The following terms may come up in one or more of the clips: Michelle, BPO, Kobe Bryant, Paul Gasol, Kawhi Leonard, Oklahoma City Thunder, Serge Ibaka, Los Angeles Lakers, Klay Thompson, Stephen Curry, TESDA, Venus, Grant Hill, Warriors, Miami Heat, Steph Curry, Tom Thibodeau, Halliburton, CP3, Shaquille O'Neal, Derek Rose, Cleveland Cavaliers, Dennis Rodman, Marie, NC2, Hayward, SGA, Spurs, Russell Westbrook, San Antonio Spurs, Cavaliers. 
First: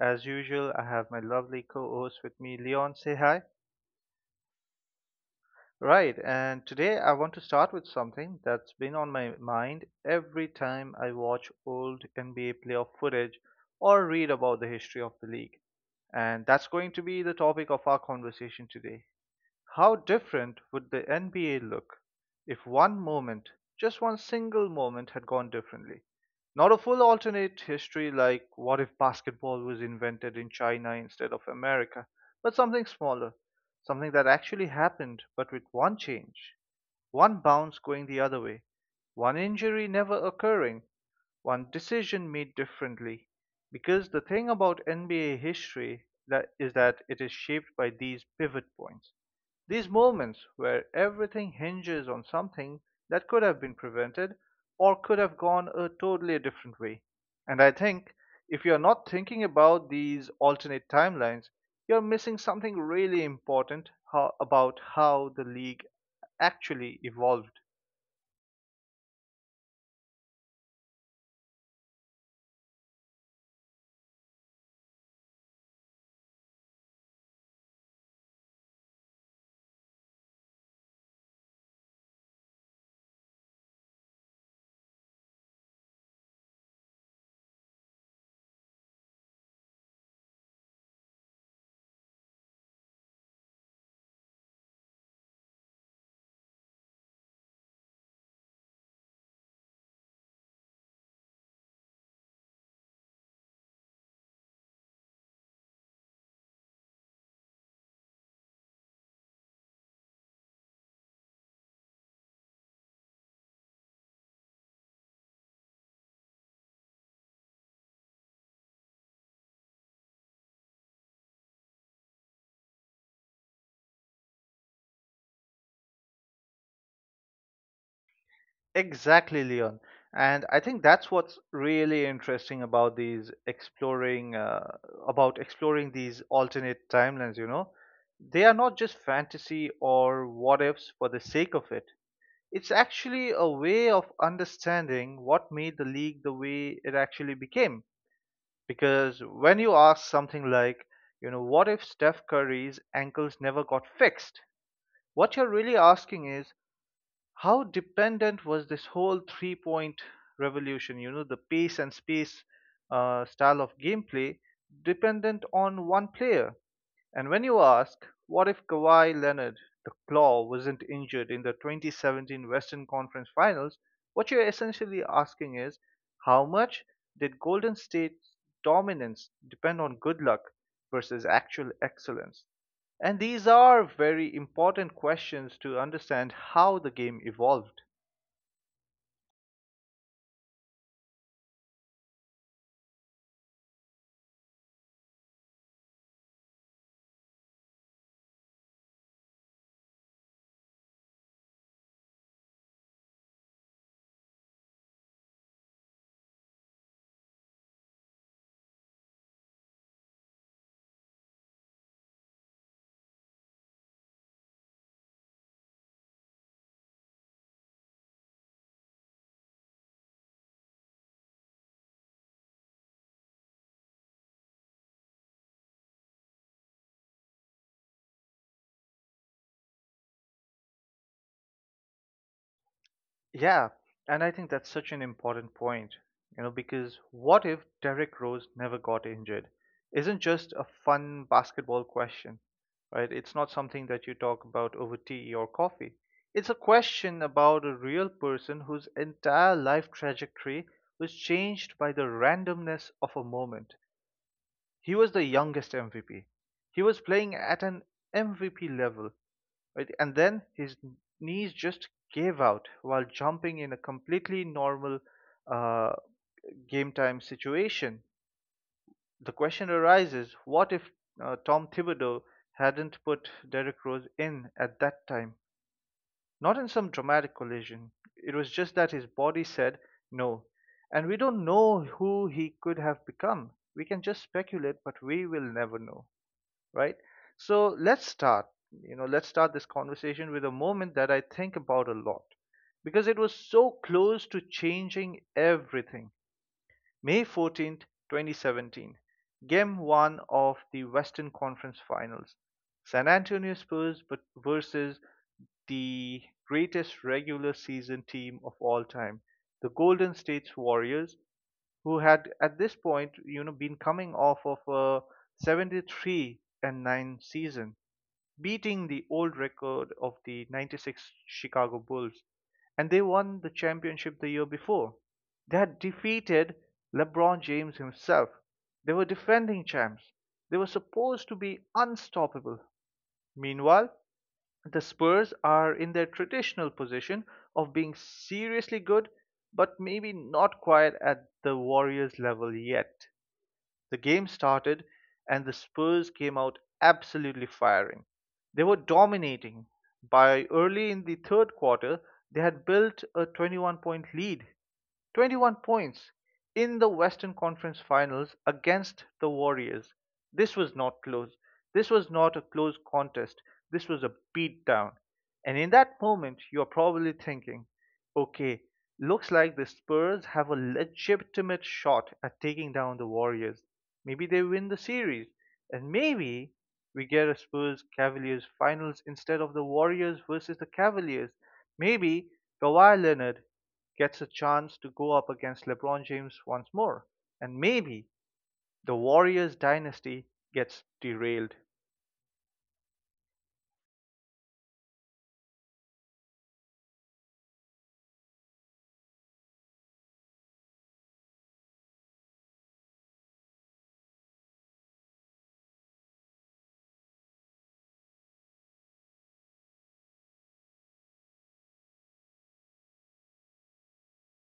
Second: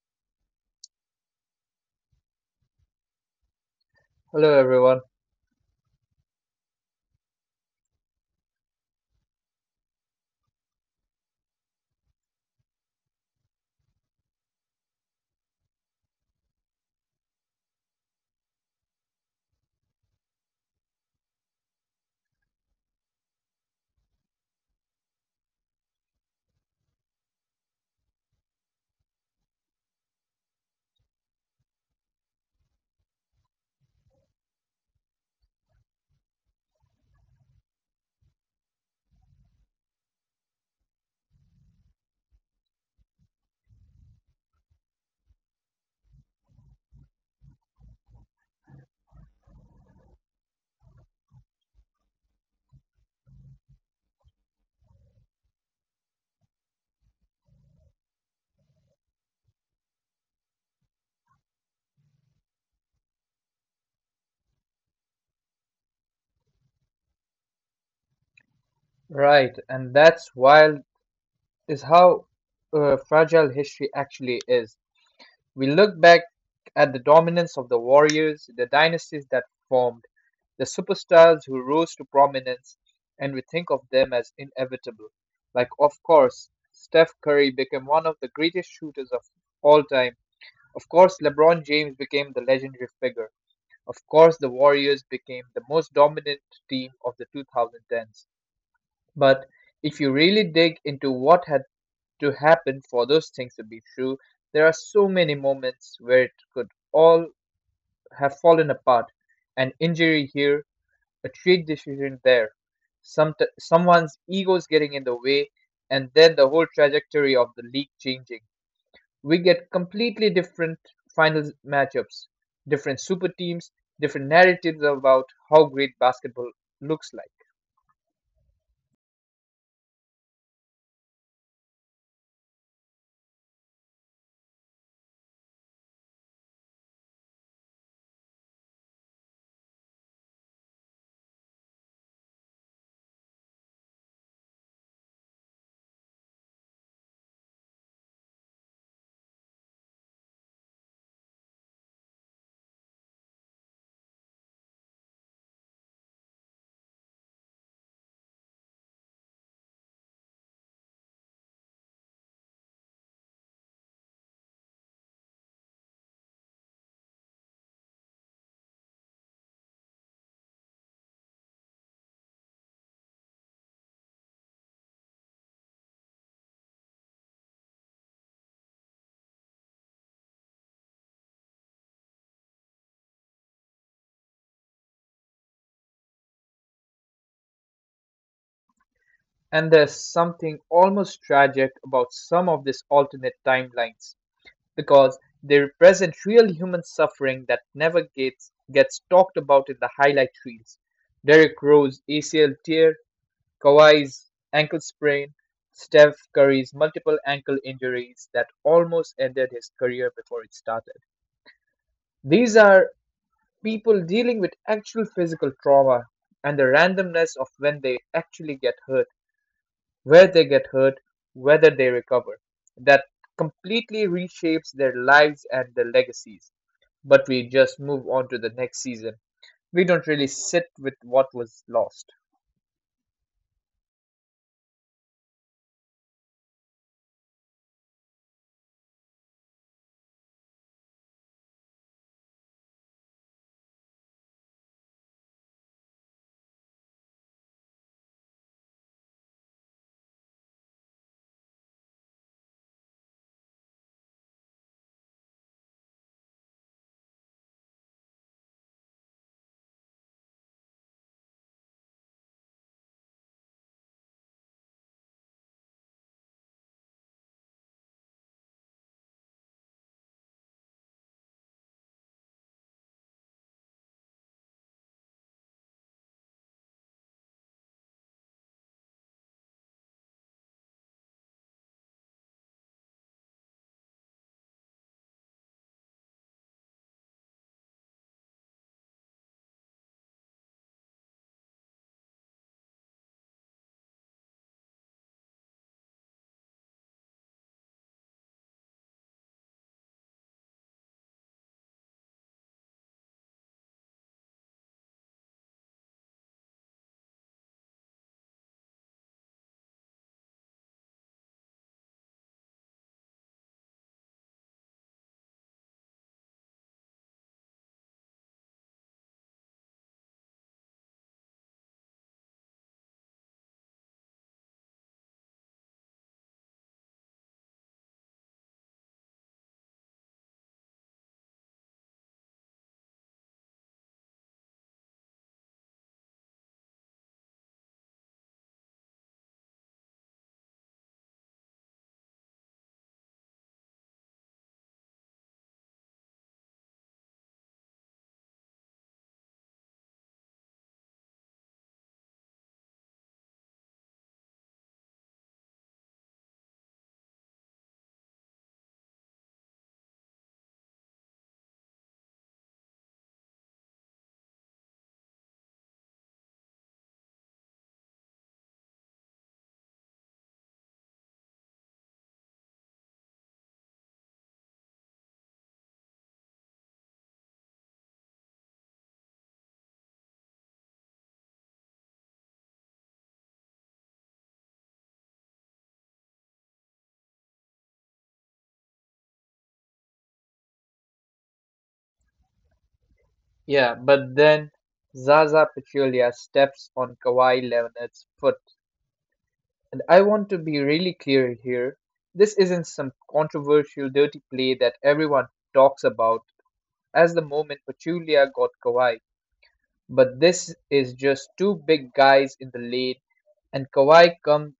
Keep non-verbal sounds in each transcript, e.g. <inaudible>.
as usual, I have my lovely co host with me, Leon. Say hi. Hello, everyone. Right, and today I want to start with something that's been on my mind every time I watch old NBA playoff footage or read about the history of the league. And that's going to be the topic of our conversation today how different would the NBA look if one moment, just one single moment, had gone differently? Not a full alternate history like what if basketball was invented in China instead of America, but something smaller, something that actually happened, but with one change, one bounce going the other way, one injury never occurring, one decision made differently. Because the thing about NBA history that is that it is shaped by these pivot points. These moments where everything hinges on something that could have been prevented or could have gone a totally different way. And I think if you're not thinking about these alternate timelines, you're missing something really important about how the league actually evolved. Right, and that's wild is how fragile history actually is. We look back at the dominance of the warriors, the dynasties that formed, the superstars who rose to prominence, and we think of them as inevitable. Like, of course, Steph Curry became one of the greatest shooters of all time. Of course, LeBron James became the legendary figure. Of course, the Warriors became the most dominant team of the 2010s. But if you really dig into what had to happen for those things to be true, there are so many moments where it could all have fallen apart. An injury here, a trade decision there, some someone's ego's getting in the way, and then the whole trajectory of the league changing. We get completely different final matchups, different super teams, different narratives about how great basketball looks like. Exactly, Leon. And I think that's what's really interesting about these exploring about exploring these alternate timelines. They are not just fantasy or what ifs for the sake of it. It's actually a way of understanding what made the league the way it actually became. Because when you ask something like, you know, what if Steph Curry's ankles never got fixed? What you're really asking is how dependent was this whole 3-point revolution, the pace and space style of gameplay, dependent on one player? And when you ask, what if Kawhi Leonard, the Claw, wasn't injured in the 2017 Western Conference Finals, what you're essentially asking is, how much did Golden State's dominance depend on good luck versus actual excellence? And these are very important questions to understand how the game evolved. And there's something almost tragic about some of these alternate timelines because they represent real human suffering that never gets talked about in the highlight reels. Derek Rose ACL tear, Kawhi's ankle sprain, Steph Curry's multiple ankle injuries that almost ended his career before it started. These are people dealing with actual physical trauma and the randomness of when they actually get hurt where they get hurt, whether they recover. That completely reshapes their lives and their legacies. But we just move on to the next season. We don't really sit with what was lost. Yeah, and I think that's such an important point, because what if Derrick Rose never got injured? Isn't just a fun basketball question, right? It's not something that you talk about over tea or coffee. It's a question about a real person whose entire life trajectory was changed by the randomness of a moment. He was the youngest MVP. He was playing at an MVP level, right? And then his knees just gave out while jumping in a completely normal uh, game time situation. The question arises what if Tom Thibodeau hadn't put Derrick Rose in at that time? Not in some dramatic collision. It was just that his body said no. And we don't know who he could have become. We can just speculate, but we will never know, right? So let's let's start this conversation with a moment that I think about a lot because it was so close to changing everything. May 14th, 2017, game one of the Western Conference Finals. San Antonio Spurs but versus the greatest regular season team of all time, the Golden State Warriors, who had at this point, been coming off of a 73-9 season, beating the old record of the '96 Chicago Bulls. And they won the championship the year before. They had defeated LeBron James himself. They were defending champs. They were supposed to be unstoppable. Meanwhile, the Spurs are in their traditional position of being seriously good, but maybe not quite at the Warriors level yet. The game started, and the Spurs came out absolutely firing. They were dominating. By early in the third quarter, they had built a 21 point lead, 21 points in the Western Conference Finals against the Warriors. This was not close. This was not a close contest. This was a beatdown. And in that moment, you're probably thinking, okay, looks like the Spurs have a legitimate shot at taking down the Warriors. Maybe they win the series. And maybe we get a Spurs Cavaliers finals instead of the Warriors versus the Cavaliers. Maybe Kawhi Leonard gets a chance to go up against LeBron James once more. And maybe the Warriors dynasty gets derailed. Yeah, but then Zaza Pachulia steps on Kawhi Leonard's foot. And I want to be really clear here. This isn't some controversial dirty play that everyone talks about. As the moment Pachulia got Kawhi. But this is just two big guys in the lane, and Kawhi come,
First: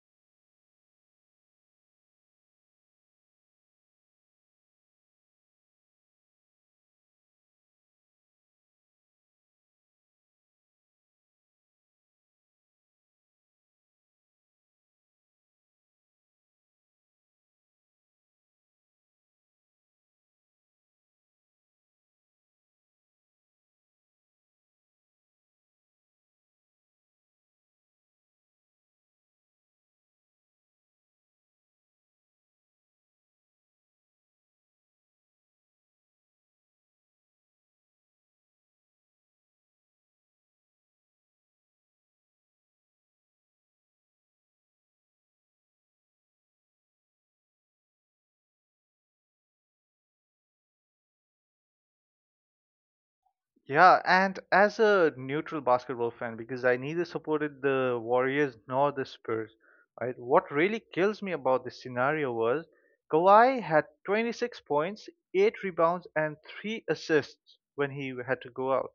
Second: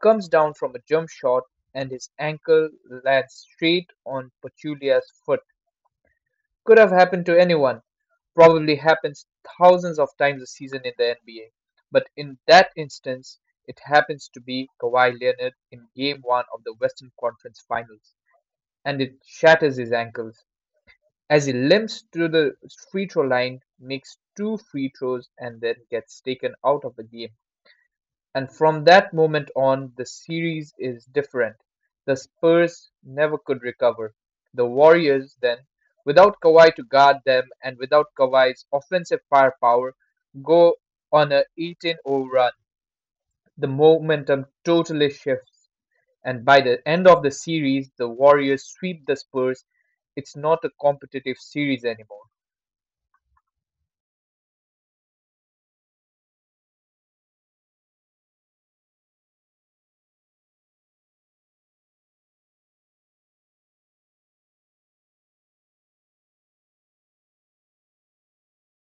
comes down from a jump shot, and his ankle lands straight on Pachulia's foot. Could have happened to anyone. Probably happens thousands of times a season in the NBA. But in that instance, it happens to be Kawhi Leonard in Game 1 of the Western Conference Finals, and it shatters his ankle as he limps to the free throw line, makes two free throws, and then gets taken out of the game. And from that moment on, the series is different. The Spurs never could recover. The Warriors, then, without Kawhi to guard them and without Kawhi's offensive firepower, go on a 18-0 run. The momentum totally shifts, and by the end of the series, the Warriors sweep the Spurs. It's not a competitive series anymore. Yeah, and as a neutral basketball fan, because I neither supported the Warriors nor the Spurs, right? What really kills me about this scenario was Kawhi had 26 points, 8 rebounds, and 3 assists when he had to go out.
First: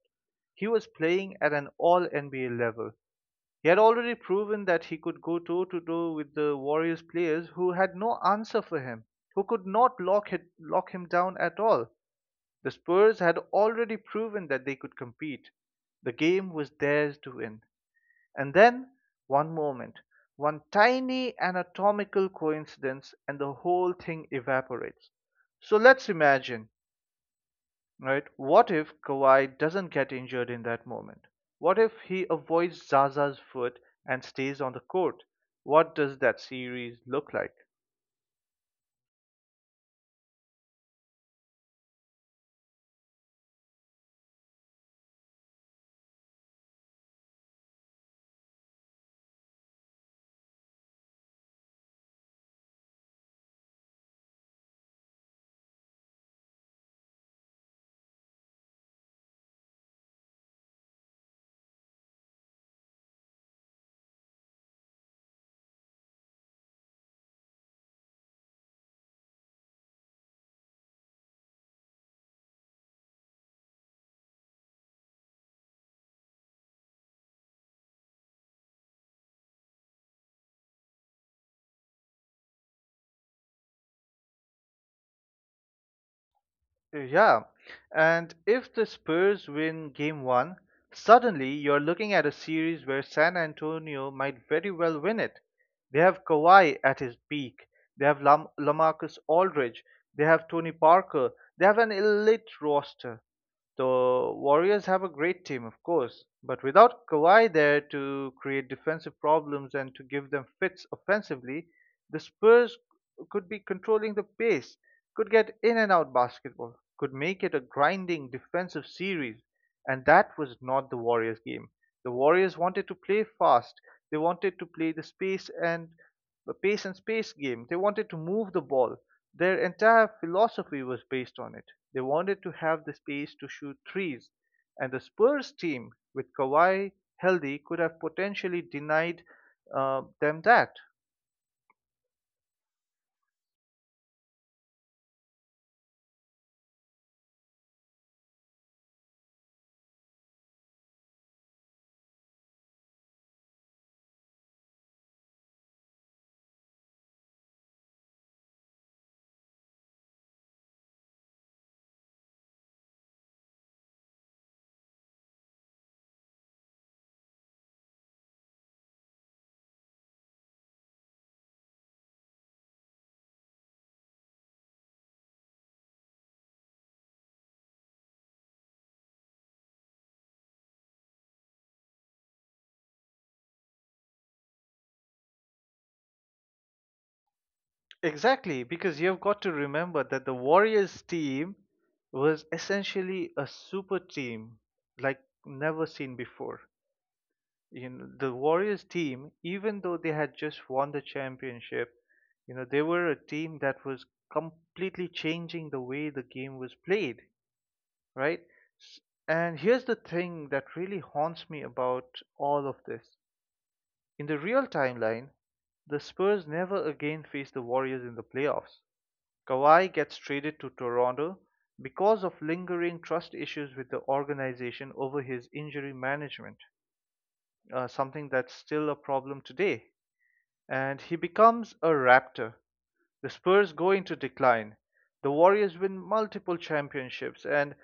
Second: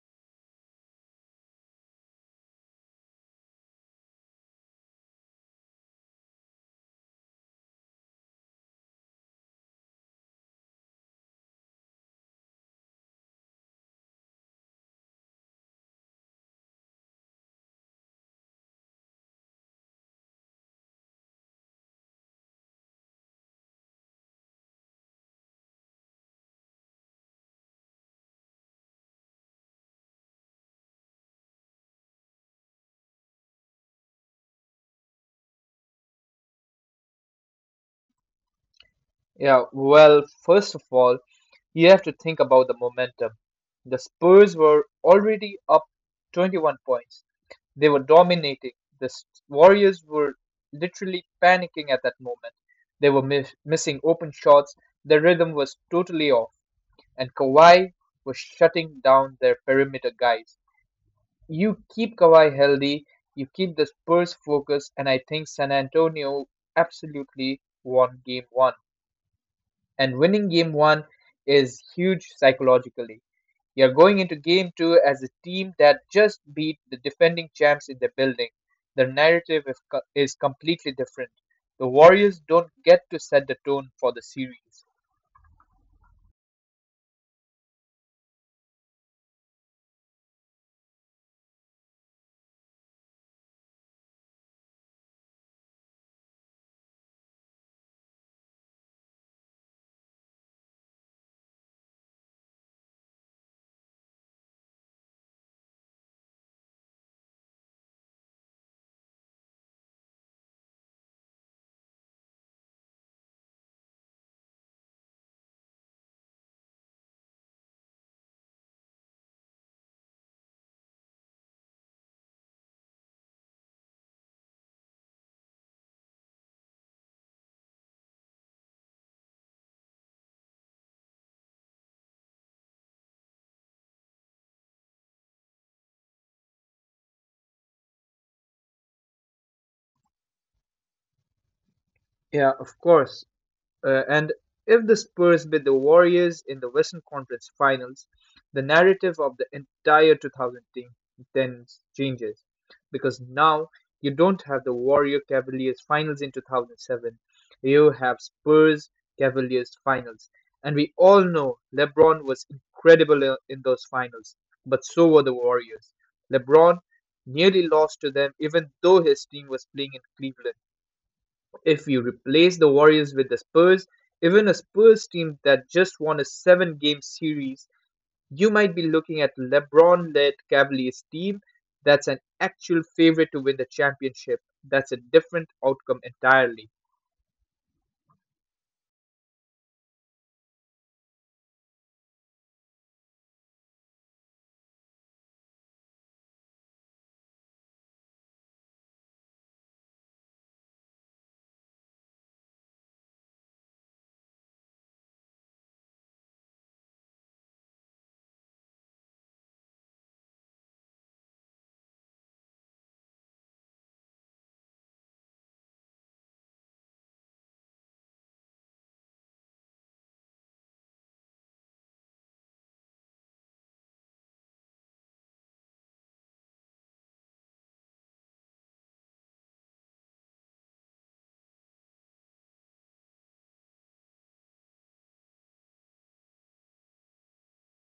He was playing at an all NBA level. He had already proven that he could go toe to toe with the Warriors players who had no answer for him, who could not lock him down at all. The Spurs had already proven that they could compete. The game was theirs to win. And then, one moment, one tiny anatomical coincidence, and the whole thing evaporates. So let's imagine, right? What if Kawhi doesn't get injured in that moment? What if he avoids Zaza's foot and stays on the court? What does that series look like? Yeah, well, first of all, you have to think about the momentum. The Spurs were already up 21 points. They were dominating. The Warriors were literally panicking at that moment. They were missing open shots. Their rhythm was totally off. And Kawhi was shutting down their perimeter guys. You keep Kawhi healthy, you keep the Spurs focused, and I think San Antonio absolutely won game one, and winning game one is huge psychologically. You're going into game two as a team that just beat the defending champs in the building. The narrative is completely different. The Warriors don't get to set the tone for the series. Yeah, and if the Spurs win game one, suddenly you're looking at a series where San Antonio might very well win it. They have Kawhi at his peak, they have Lamarcus Aldridge, they have Tony Parker, they have an elite roster. The Warriors have a great team, of course, but without Kawhi there to create defensive problems and to give them fits offensively, the Spurs could be controlling the pace, could get in and out basketball, could make it a grinding defensive series. And that was not the Warriors' game. The Warriors wanted to play fast, they wanted to play the space and a pace and space game. They wanted to move the ball. Their entire philosophy was based on it. They wanted to have the space to shoot threes. And the Spurs team, with Kawhi healthy, could have potentially denied them that. Yeah, of course. And if the Spurs beat the Warriors in the Western Conference Finals, the narrative of the entire 2010 changes because now you don't have the Warrior Cavaliers Finals in 2007. You have Spurs Cavaliers Finals. And we all know LeBron was incredible in those finals, but so were the Warriors. LeBron nearly lost to them even though his team was playing in Cleveland. If you replace the Warriors with the Spurs, even a Spurs team that just won a seven game series, you might be looking at LeBron led Cavaliers team that's an actual favorite to win the championship. That's a different outcome entirely. Exactly, because you've got to remember that the Warriors team was essentially a super team like never seen before. You know, the Warriors team, even though they had just won the championship, you know they were a team that was completely changing the way the game was played, right? S- And here's the thing that really haunts me about all of this. In the real timeline, the Spurs never again face the Warriors in the playoffs. Kawhi gets traded to Toronto because of lingering trust issues with the organization over his injury management, something that's still a problem today and he becomes a Raptor. The Spurs go into decline. The Warriors win multiple championships, and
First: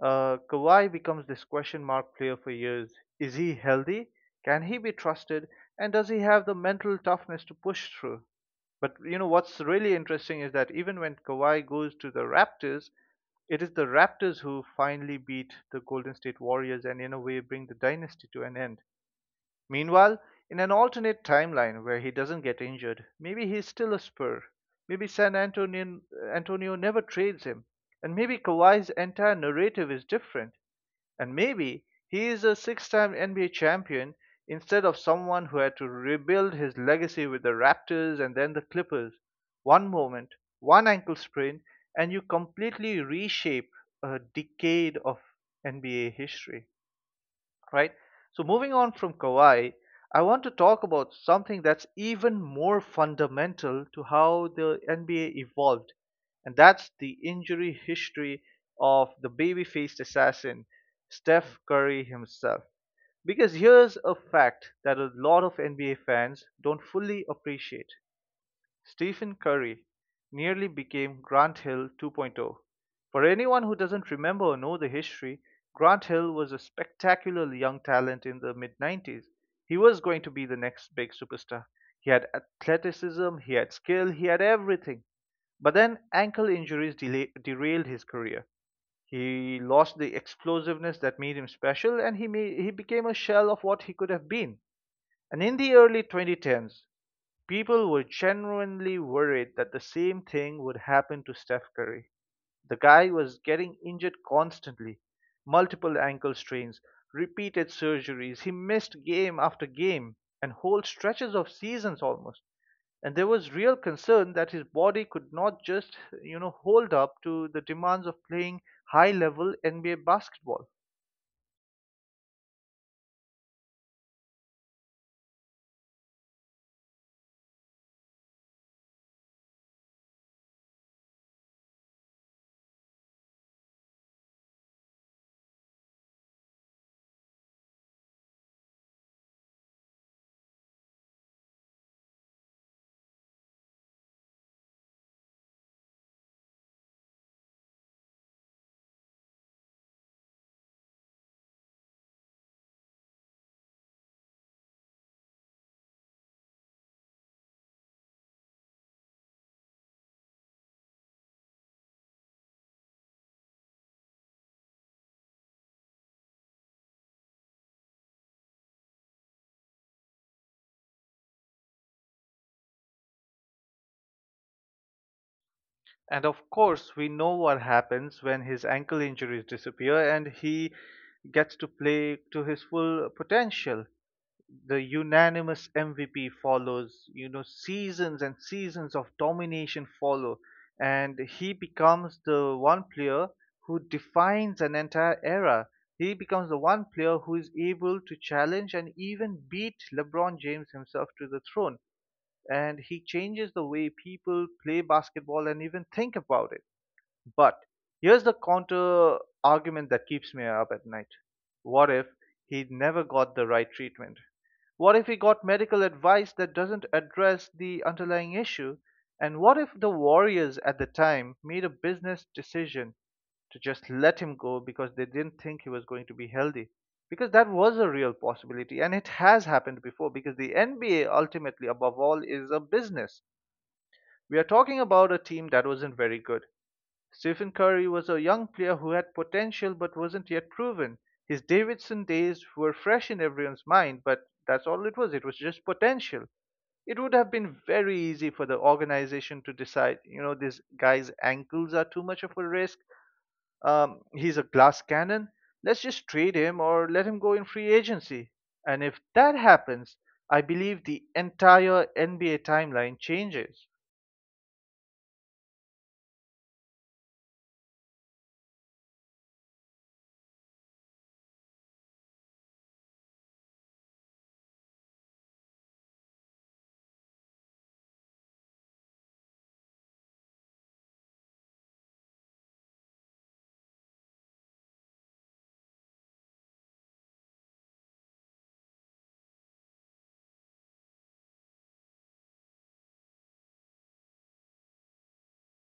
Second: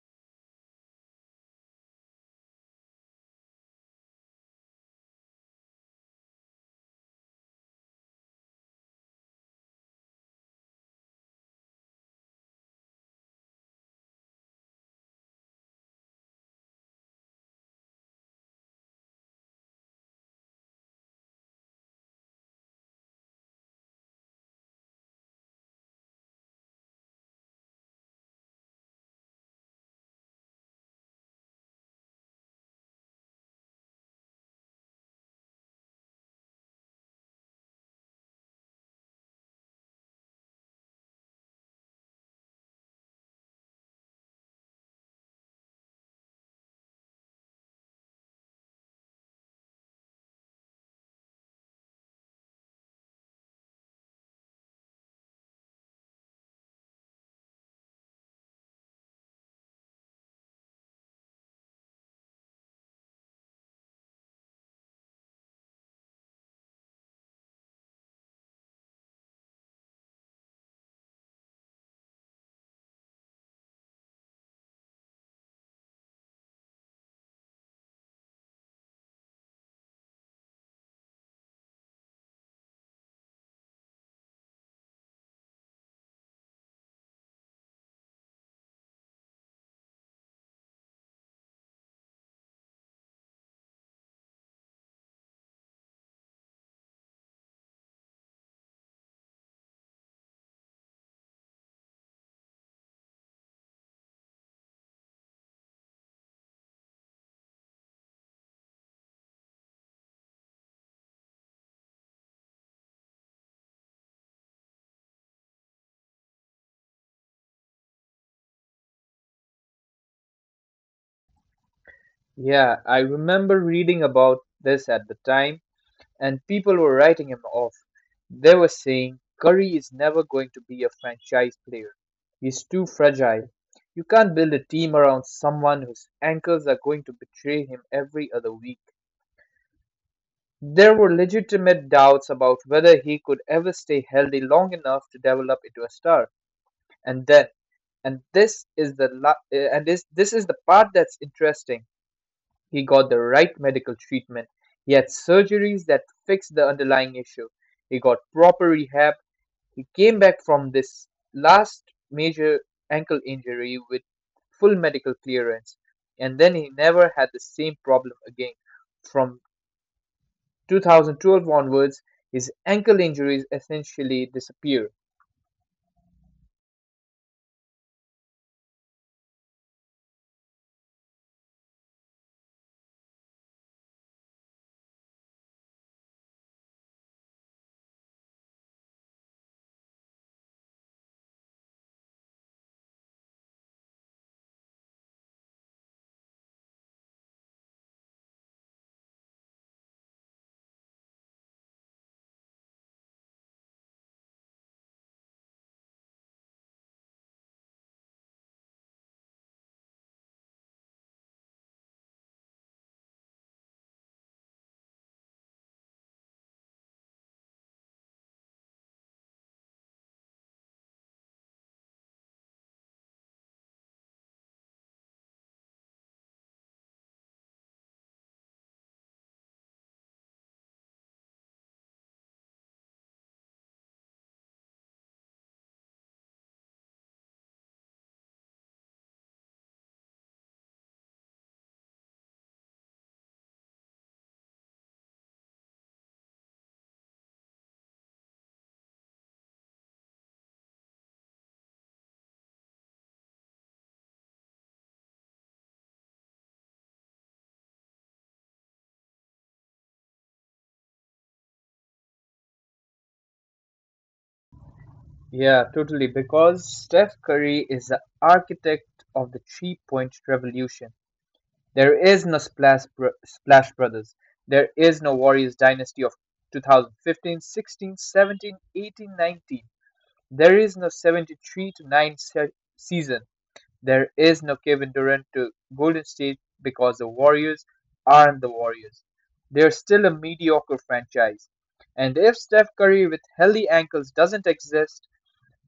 Kawhi becomes this question mark player for years. Is he healthy? Can he be trusted? And does he have the mental toughness to push through? But you know what's really interesting is that even when Kawhi goes to the Raptors, it is the Raptors who finally beat the Golden State Warriors and in a way bring the dynasty to an end. Meanwhile, in an alternate timeline where he doesn't get injured, maybe he's still a spur. Maybe San Antonio never trades him. And maybe Kawhi's entire narrative is different. And maybe he is a six time NBA champion instead of someone who had to rebuild his legacy with the Raptors and then the Clippers. One moment, one ankle sprain, and you completely reshape a decade of NBA history, right? So moving on from Kauai, I want to talk about something that's even more fundamental to how the NBA evolved, and that's the injury history of the baby-faced assassin, Steph Curry himself. Because here's a fact that a lot of NBA fans don't fully appreciate. Stephen Curry nearly became Grant Hill 2.0. For anyone who doesn't remember or know the history, Grant Hill was a spectacular young talent in the mid '90s. He was going to be the next big superstar. He had athleticism, he had skill, he had everything. But then ankle injuries derailed his career. He lost the explosiveness that made him special and he became a shell of what he could have been. And in the early 2010s, people were genuinely worried that the same thing would happen to Steph Curry. The guy was getting injured constantly multiple ankle strains, repeated surgeries. He missed game after game and whole stretches of seasons almost. And there was real concern that his body could not just hold up to the demands of playing high level NBA basketball. Yeah, I remember reading about this at the time, and people were writing him off. They were saying Curry is never going to be a franchise player. He's too fragile. You can't build a team around someone whose ankles are going to betray him every other week. There were legitimate doubts about whether he could ever stay healthy long enough to develop into a star. And then, and this is the la- and this is the part that's interesting. He got the right medical treatment. He had surgeries that fixed the underlying issue. He got proper rehab. He came back from this last major ankle injury with full medical clearance. And then he never had the same problem again. From 2012 onwards, his ankle injuries essentially disappeared. And of course, we know what happens when his ankle injuries disappear and he gets to play to his full potential. The unanimous MVP follows, seasons and seasons of domination follow, and he becomes the one player who defines an entire era. He becomes the one player who is able to challenge and even beat LeBron James himself to the throne. And he changes the way people play basketball and even think about it. But here's the counter argument that keeps me up at night. What if he never got the right treatment? What if he got medical advice that doesn't address the underlying issue? And what if the Warriors at the time made a business decision to just let him go because they didn't think he was going to be healthy? Because that was a real possibility and it has happened before because the NBA ultimately, above all, is a business. We are talking about a team that wasn't very good. Stephen Curry was a young player who had potential but wasn't yet proven. His Davidson days were fresh in everyone's mind, but that's all it was. It was just potential. It would have been very easy for the organization to decide, you know, this guy's ankles are too much of a risk. He's a glass cannon. Let's just trade him or let him go in free agency. And if that happens, I believe the entire NBA timeline changes. Yeah, totally. Because Steph Curry is the architect of the 3-point revolution. There is no Splash Brothers. There is no Warriors Dynasty of 2015, 16, 17, 18, 19. There is no 73 to 9 season. There is no Kevin Durant to Golden State because the Warriors aren't the Warriors. They're still a mediocre franchise. And if Steph Curry with healthy ankles doesn't exist,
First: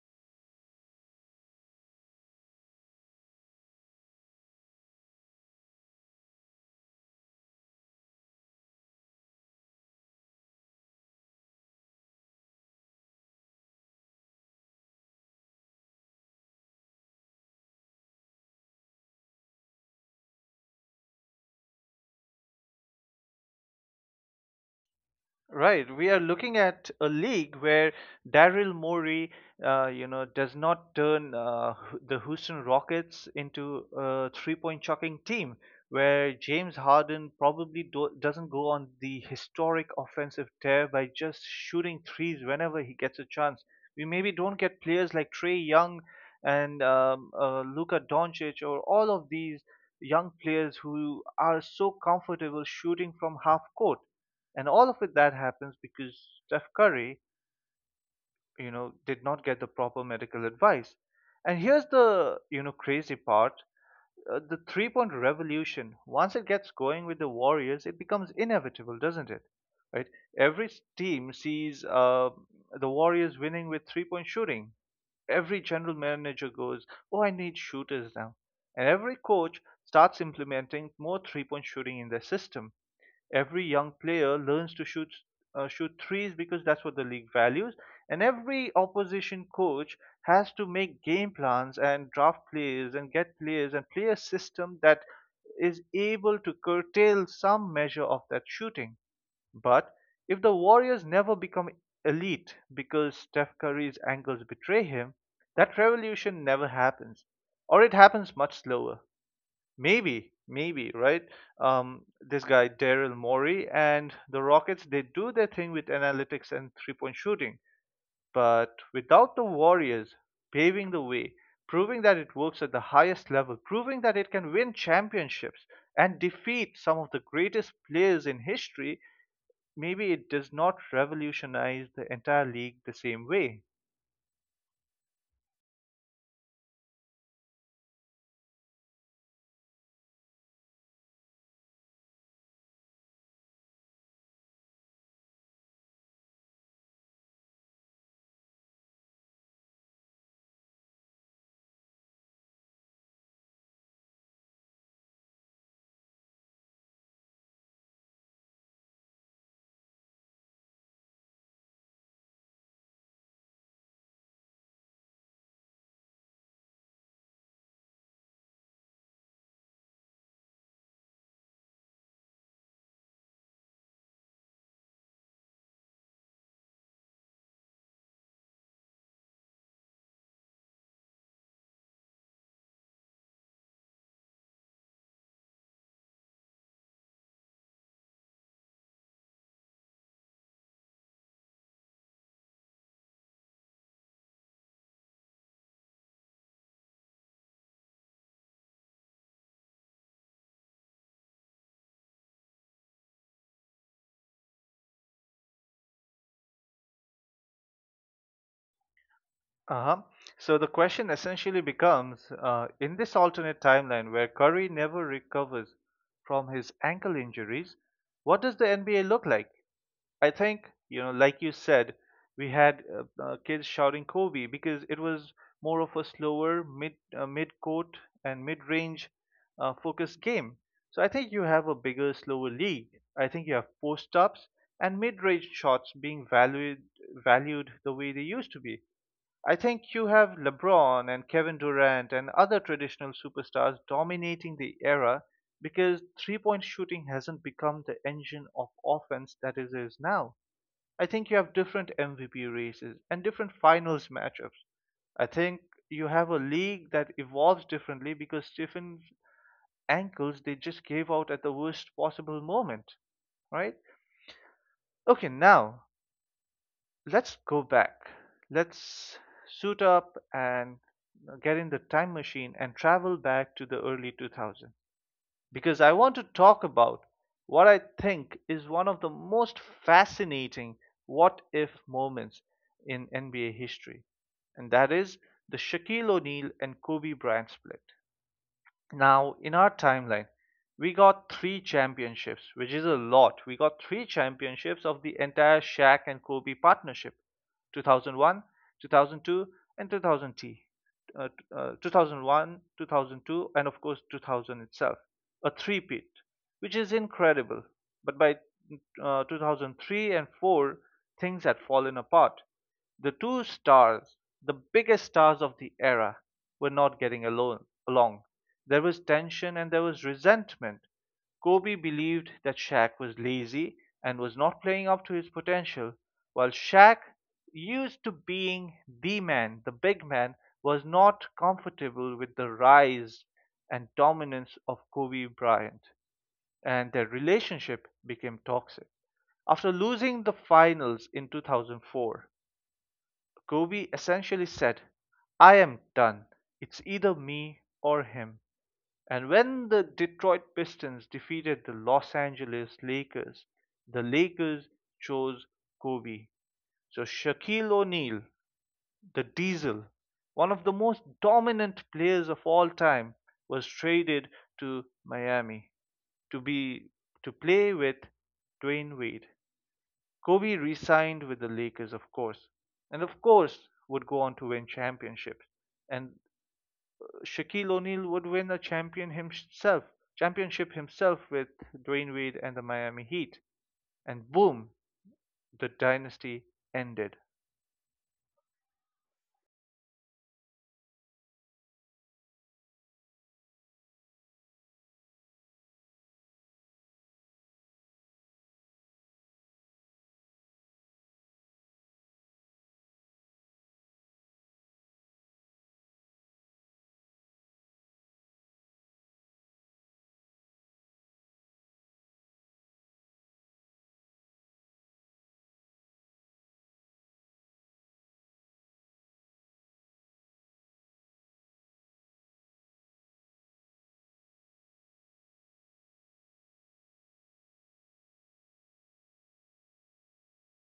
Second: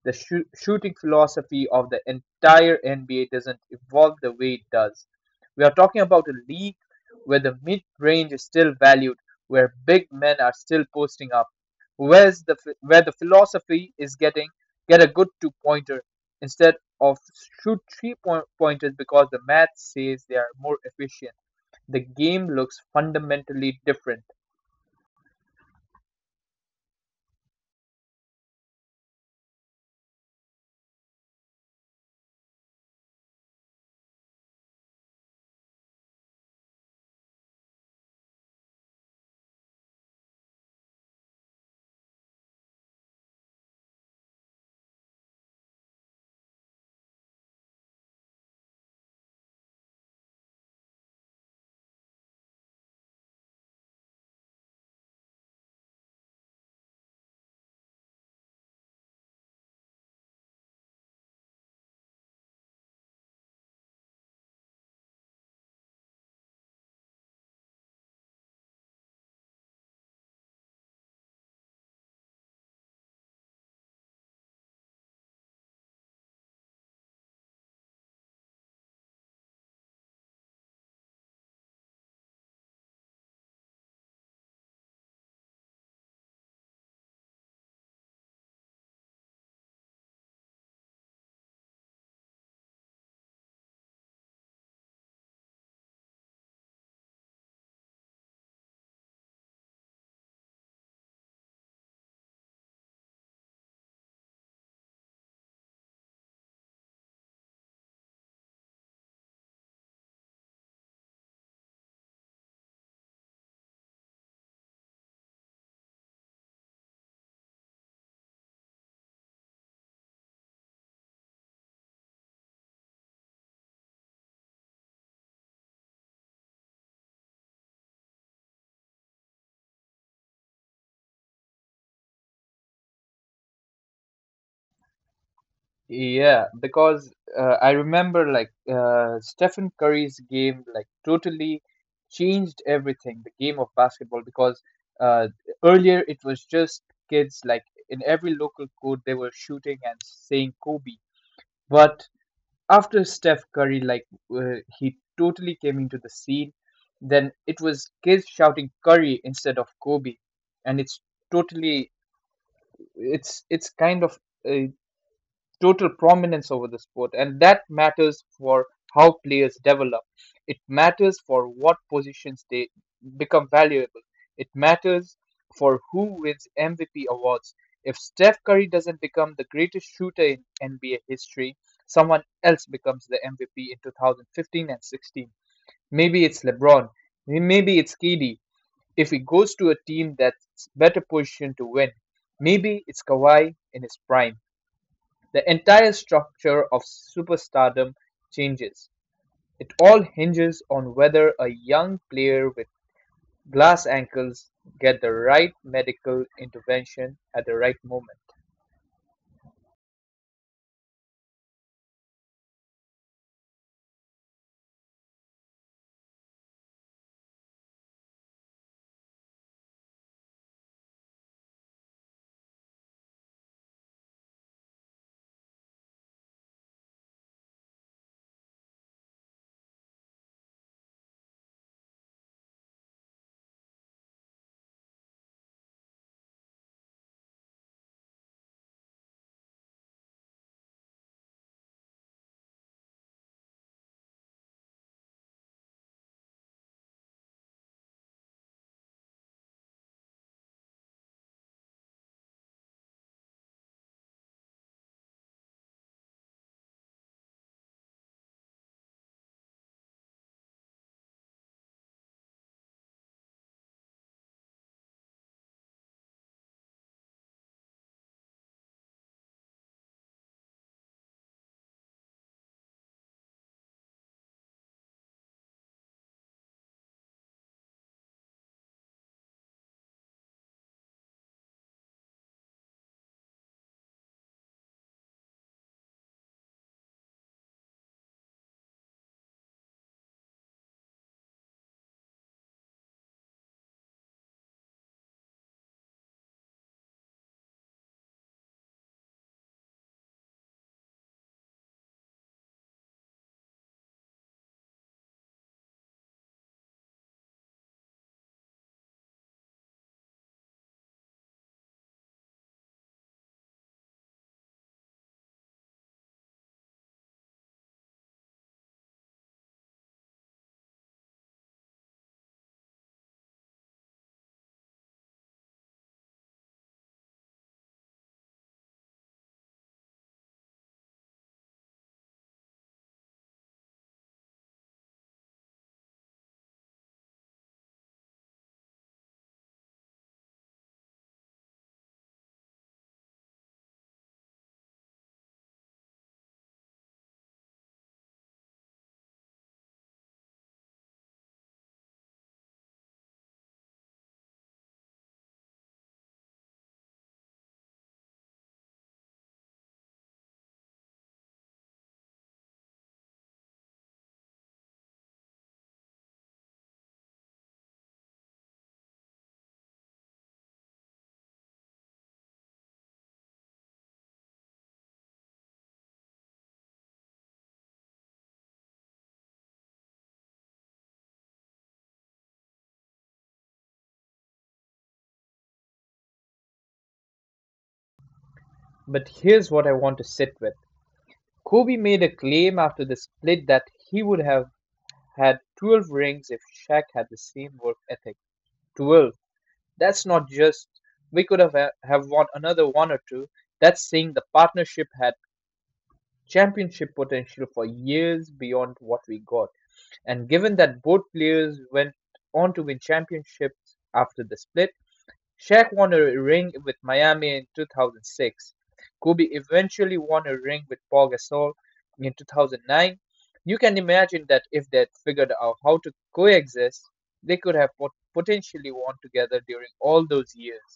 the shooting philosophy of the entire NBA doesn't evolve the way it does. We are talking about a league where the mid range is still valued, where big men are still posting up, where the philosophy is getting get a good two pointer instead of shoot 3-point pointers because the math says they are more efficient. The game looks fundamentally different. Right, we are looking at a league where Daryl Morey, you know, does not turn the Houston Rockets into a three-point chucking team, where James Harden probably doesn't go on the historic offensive tear by just shooting threes whenever he gets a chance. We maybe don't get players like Trey Young and Luka Doncic or all of these young players who are so comfortable shooting from half court, and all of it that happens because Steph Curry, you know, did not get the proper medical advice. And here's the, you know, crazy part. The three point revolution, once it gets going with the Warriors, it becomes inevitable, doesn't it? Right? Every team sees the Warriors winning with three point shooting. Every general manager goes, "Oh, I need shooters now." And every coach starts implementing more three point shooting in their system. Every young player learns to shoot threes because that's what the league values, and every opposition coach has to make game plans and draft players and get players and play a system that is able to curtail some measure of that shooting. But if the Warriors never become elite because Steph Curry's angles betray him, that revolution never happens, or it happens much slower. Maybe, right? This guy Daryl Morey and the Rockets, they do their thing with analytics and three-point shooting, but without the Warriors paving the way, proving that it works at the highest level, proving that it can win championships and defeat some of the greatest players in history, maybe it does not revolutionize the entire league the same way. Yeah, because I remember like Stephen Curry's game like totally changed everything, the game of basketball, because uh, earlier it was just kids like in every local court they were shooting and saying Kobe. But after Steph Curry like he totally came into the scene, then it was kids shouting Curry instead of Kobe, and totally it's kind of uh, total prominence over the sport, and that matters for how players develop. It matters for what positions they become valuable. It matters for who wins MVP awards. If Steph Curry doesn't become the greatest shooter in NBA history, someone else becomes the MVP in 2015 and 16. Maybe it's LeBron. Maybe it's KD. If he goes to a team that's better positioned to win, maybe it's Kawhi in his prime. The entire structure of superstardom changes; it all hinges on whether a young player with glass ankles get the right medical intervention at the right moment. Uh-huh. So the question essentially becomes, in this alternate timeline where Curry never recovers from his ankle injuries, what does the NBA look like? I think, you know, like you said, we had kids shouting Kobe because it was more of a slower mid-court and mid-range focused game. So I think you have a bigger, slower league. I think you have post-ups and mid-range shots being valued the way they used to be. I think you have LeBron and Kevin Durant and other traditional superstars dominating the era because three point shooting hasn't become the engine of offense that it is now. I think you have different MVP races and different finals matchups. I think you have a league that evolves differently because Stephen's ankles, they just gave out at the worst possible moment, right? Okay, now let's go back. Let's suit up and get in the time machine and travel back to the early 2000s because I want to talk about what I think is one of the most fascinating what if moments in NBA history, and that is the Shaquille O'Neal and Kobe Bryant split. Now, in our timeline, we got three championships, which is a lot. We got three championships of the entire Shaq and Kobe partnership: 2001, 2002, and 2000 Uh, uh, 2001, 2002, and of course 2000 itself. A three-peat, which is incredible. But by 2003 and 4, things had fallen apart. The two stars, the biggest stars of the era, were not getting alone, along. There was tension and there was resentment. Kobe believed that Shaq was lazy and was not playing up to his potential, while Shaq, used to being the man, the big man, was not comfortable with the rise and dominance of Kobe Bryant, and their relationship became toxic. After losing the finals in 2004, Kobe essentially said, "I am done. It's either me or him." And when the Detroit Pistons defeated the Los Angeles Lakers, the Lakers chose Kobe. So Shaquille O'Neal, the Diesel, one of the most dominant players of all time, was traded to Miami to be to play with Dwayne Wade. Kobe re-signed with the Lakers, of course, and of course would go on to win championships. And Shaquille O'Neal would win a champion himself, championship himself with Dwayne Wade and the Miami Heat. And boom, the dynasty ended. But here's what I want to sit with. Kobe made a claim after the split that he would have had 12 rings if Shaq had the same work ethic. 12. That's not just we could have won another one or two. That's saying the partnership had championship potential for years beyond what we got. And given that both players went on to win championships after the split, Shaq won a ring with Miami in 2006. Kobe eventually won a ring with Paul Gasol in 2009. You can imagine that if they'd figured out how to coexist, they could have potentially won together during all those years.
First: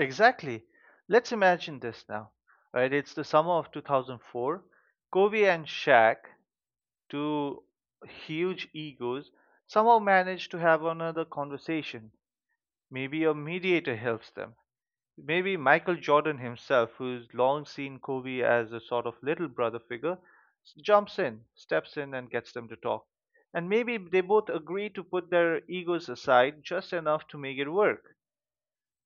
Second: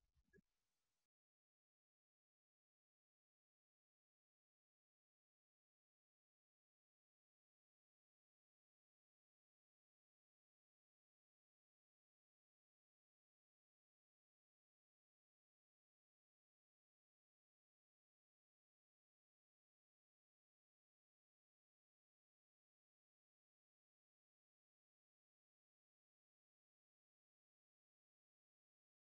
Exactly. Let's imagine this now. Right, it's the summer of 2004. Kobe and Shaq, two huge egos, somehow manage to have another conversation. Maybe a mediator helps them. Maybe Michael Jordan himself, who's long seen Kobe as a sort of little brother figure, steps in, and gets them to talk. And maybe they both agree to put their egos aside just enough to make it work.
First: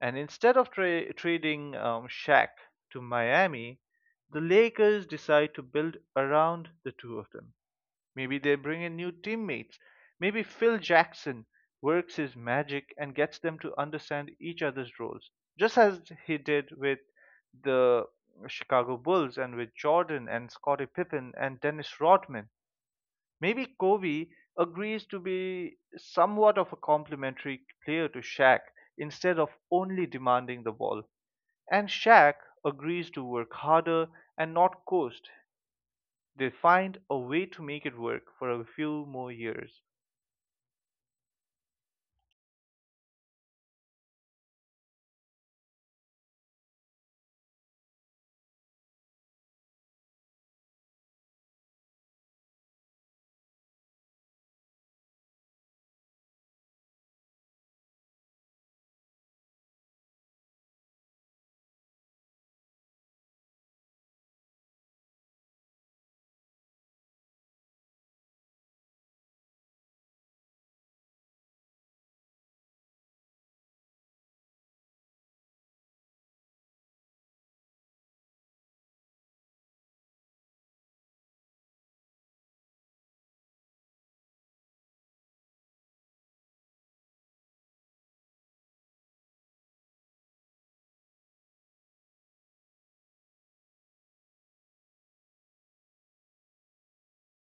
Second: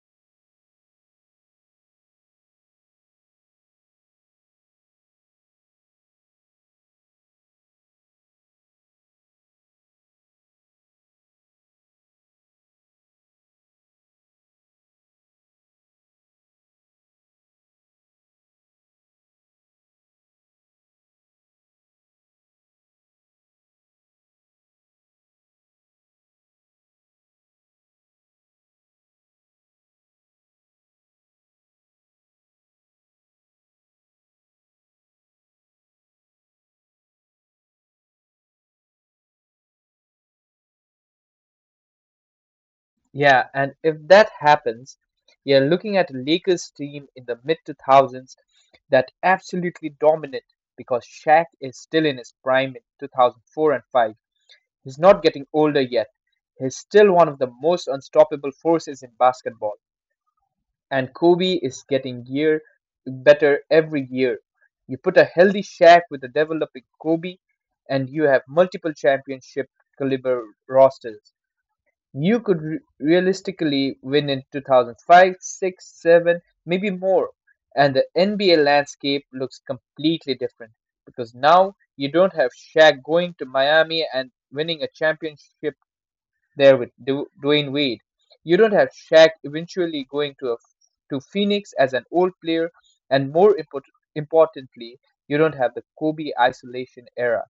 And instead of trading Shaq to Miami, the Lakers decide to build around the two of them. Maybe they bring in new teammates. Maybe Phil Jackson works his magic and gets them to understand each other's roles, just as he did with the Chicago Bulls and with Jordan and Scottie Pippen and Dennis Rodman. Maybe Kobe agrees to be somewhat of a complementary player to Shaq instead of only demanding the ball. And Shaq agrees to work harder and not coast. They find a way to make it work for a few more years. Yeah, and if that happens, you're looking at a Lakers team in the mid 2000s that absolutely dominant because Shaq is still in his prime in 2004 and 5. He's not getting older yet. He's still one of the most unstoppable forces in basketball. And Kobe is getting year better every year. You put a healthy Shaq with a developing Kobe and you have multiple championship caliber rosters. You could realistically win in 2005, 6, 7, maybe more. And the NBA landscape looks completely different because now you don't have Shaq going to Miami and winning a championship there with Dwayne Wade. You don't have Shaq eventually going to Phoenix as an old player, and more importantly, you don't have the Kobe isolation era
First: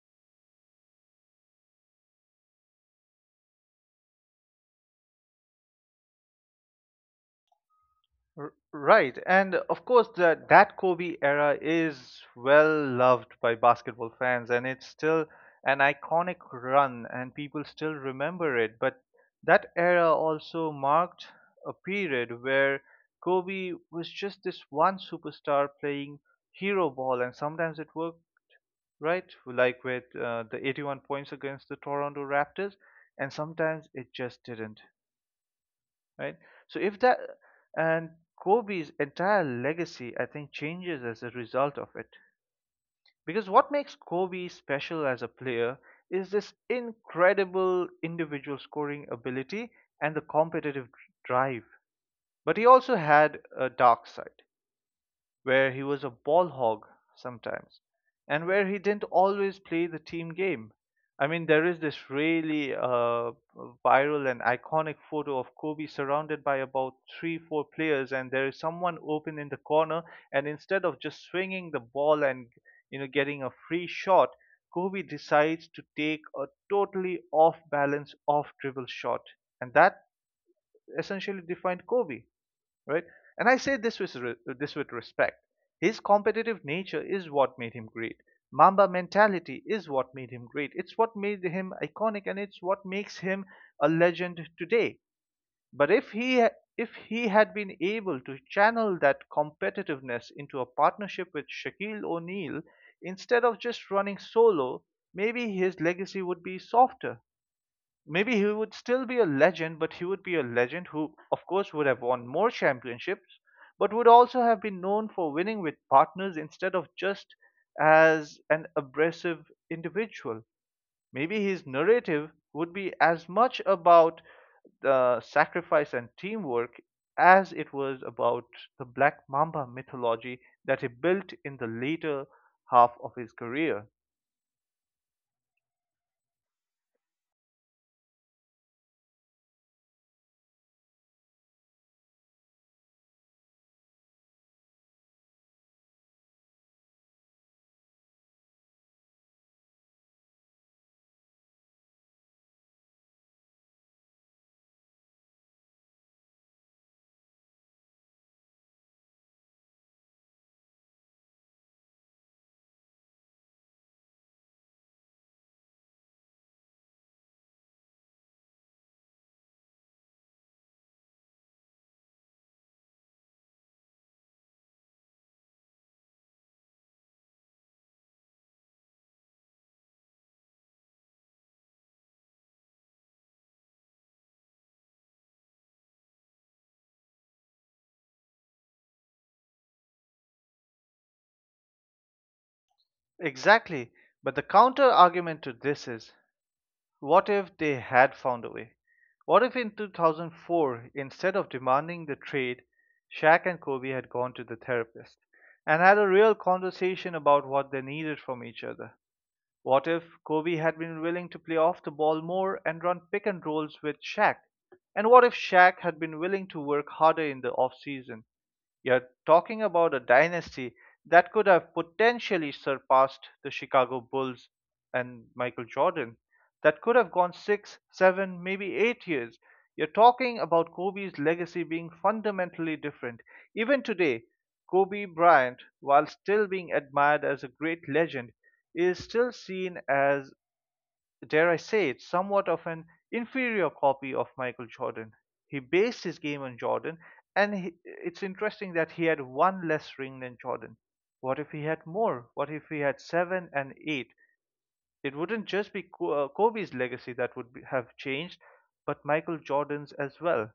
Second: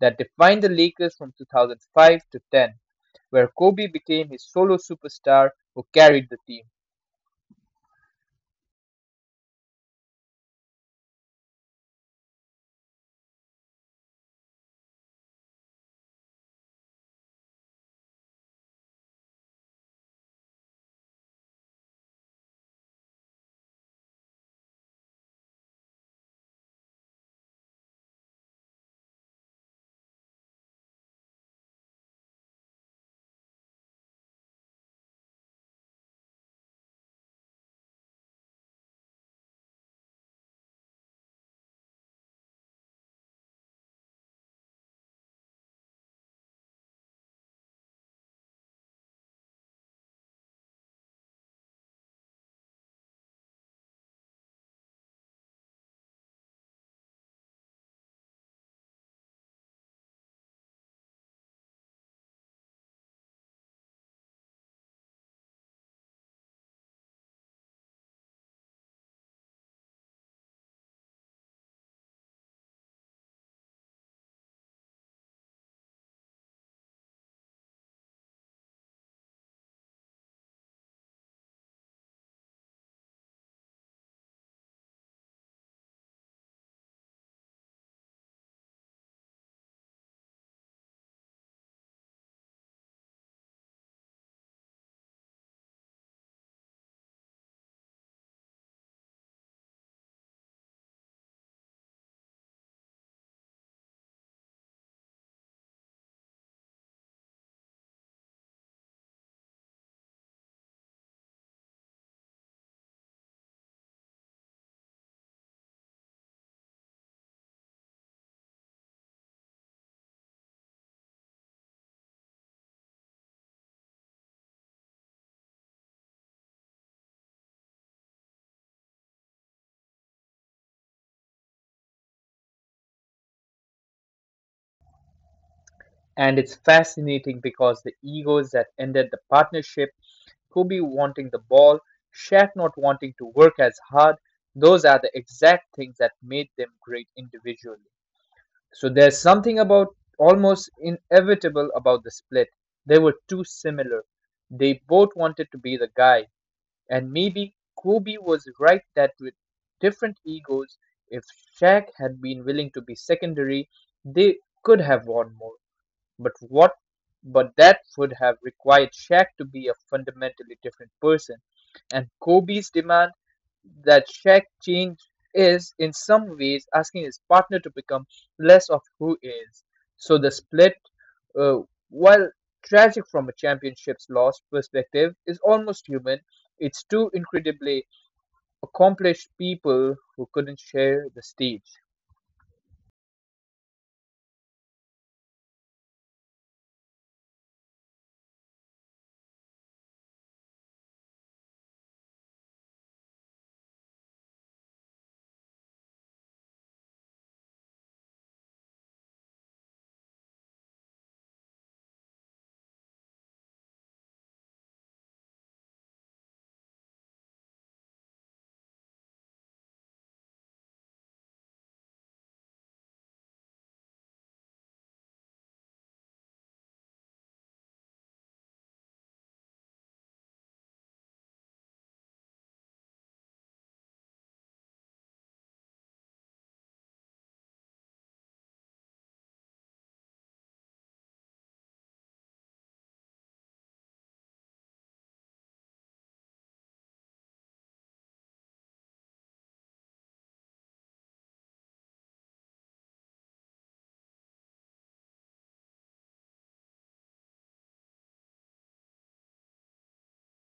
that defined the Lakers from 2005 to 10 where Kobe became his solo superstar who carried the team. Right, and of course that Kobe era is well loved by basketball fans, and it's still an iconic run, and people still remember it. But that era also marked a period where Kobe was just this one superstar playing hero ball, and sometimes it worked, right, like with the 81 points against the Toronto Raptors, and sometimes it just didn't, right? So if that, and Kobe's entire legacy, I think, changes as a result of it. Because what makes Kobe special as a player is this incredible individual scoring ability and the competitive drive. But he also had a dark side where he was a ball hog sometimes, and where he didn't always play the team game. I mean, there is this really viral and iconic photo of Kobe surrounded by about three, four players, and there is someone open in the corner, and instead of just swinging the ball and, you know, getting a free shot, Kobe decides to take a totally off balance, off dribble shot, and that essentially defined Kobe, right? And I say this with respect. His competitive nature is what made him great. Mamba mentality is what made him great. It's what made him iconic, and it's what makes him a legend today. But if he had been able to channel that competitiveness into a partnership with Shaquille O'Neal instead of just running solo, maybe his legacy would be softer, maybe he would still be a legend, but he would be a legend who, of course, would have won more championships, but would also have been known for winning with partners instead of just as an abrasive individual. Maybe his narrative would be as much about the sacrifice and teamwork as it was about the Black Mamba mythology that he built in the later half of his career. And it's fascinating because the egos that ended the partnership, Kobe wanting the ball, Shaq not wanting to work as hard, those are the exact things that made them great individually. So there's something about almost inevitable about the split. They were too similar. They both wanted to be the guy, and maybe Kobe was right that with different egos, if Shaq had been willing to be secondary, they could have won more. But what but that would have required Shaq to be a fundamentally different person. And Kobe's demand that Shaq Ching is in some ways asking his partner to become less of who is. So the split, uh, while tragic from a championship's loss perspective, is almost human. It's two incredibly accomplished people who couldn't share the stage. Exactly. But the counter argument to this is: what if they had found a way? What if in 2004, instead of demanding the trade, Shaq and Kobe had gone to the therapist and had a real conversation about what they needed from each other? What if Kobe had been willing to play off the ball more and run pick and rolls with Shaq? And what if Shaq had been willing to work harder in the offseason? You're talking about a dynasty that could have potentially surpassed the Chicago Bulls and Michael Jordan, that could have gone six, seven, maybe eight years. You're talking about Kobe's legacy being fundamentally different. Even today, Kobe Bryant, while still being admired as a great legend, is still seen as, dare I say it, somewhat of an inferior copy of Michael Jordan. He based his game on Jordan, and he, it's interesting that he had one less ring than Jordan. What if he had more? What if he had seven and eight? It wouldn't just be Kobe's legacy that would have changed, but Michael Jordan's as well.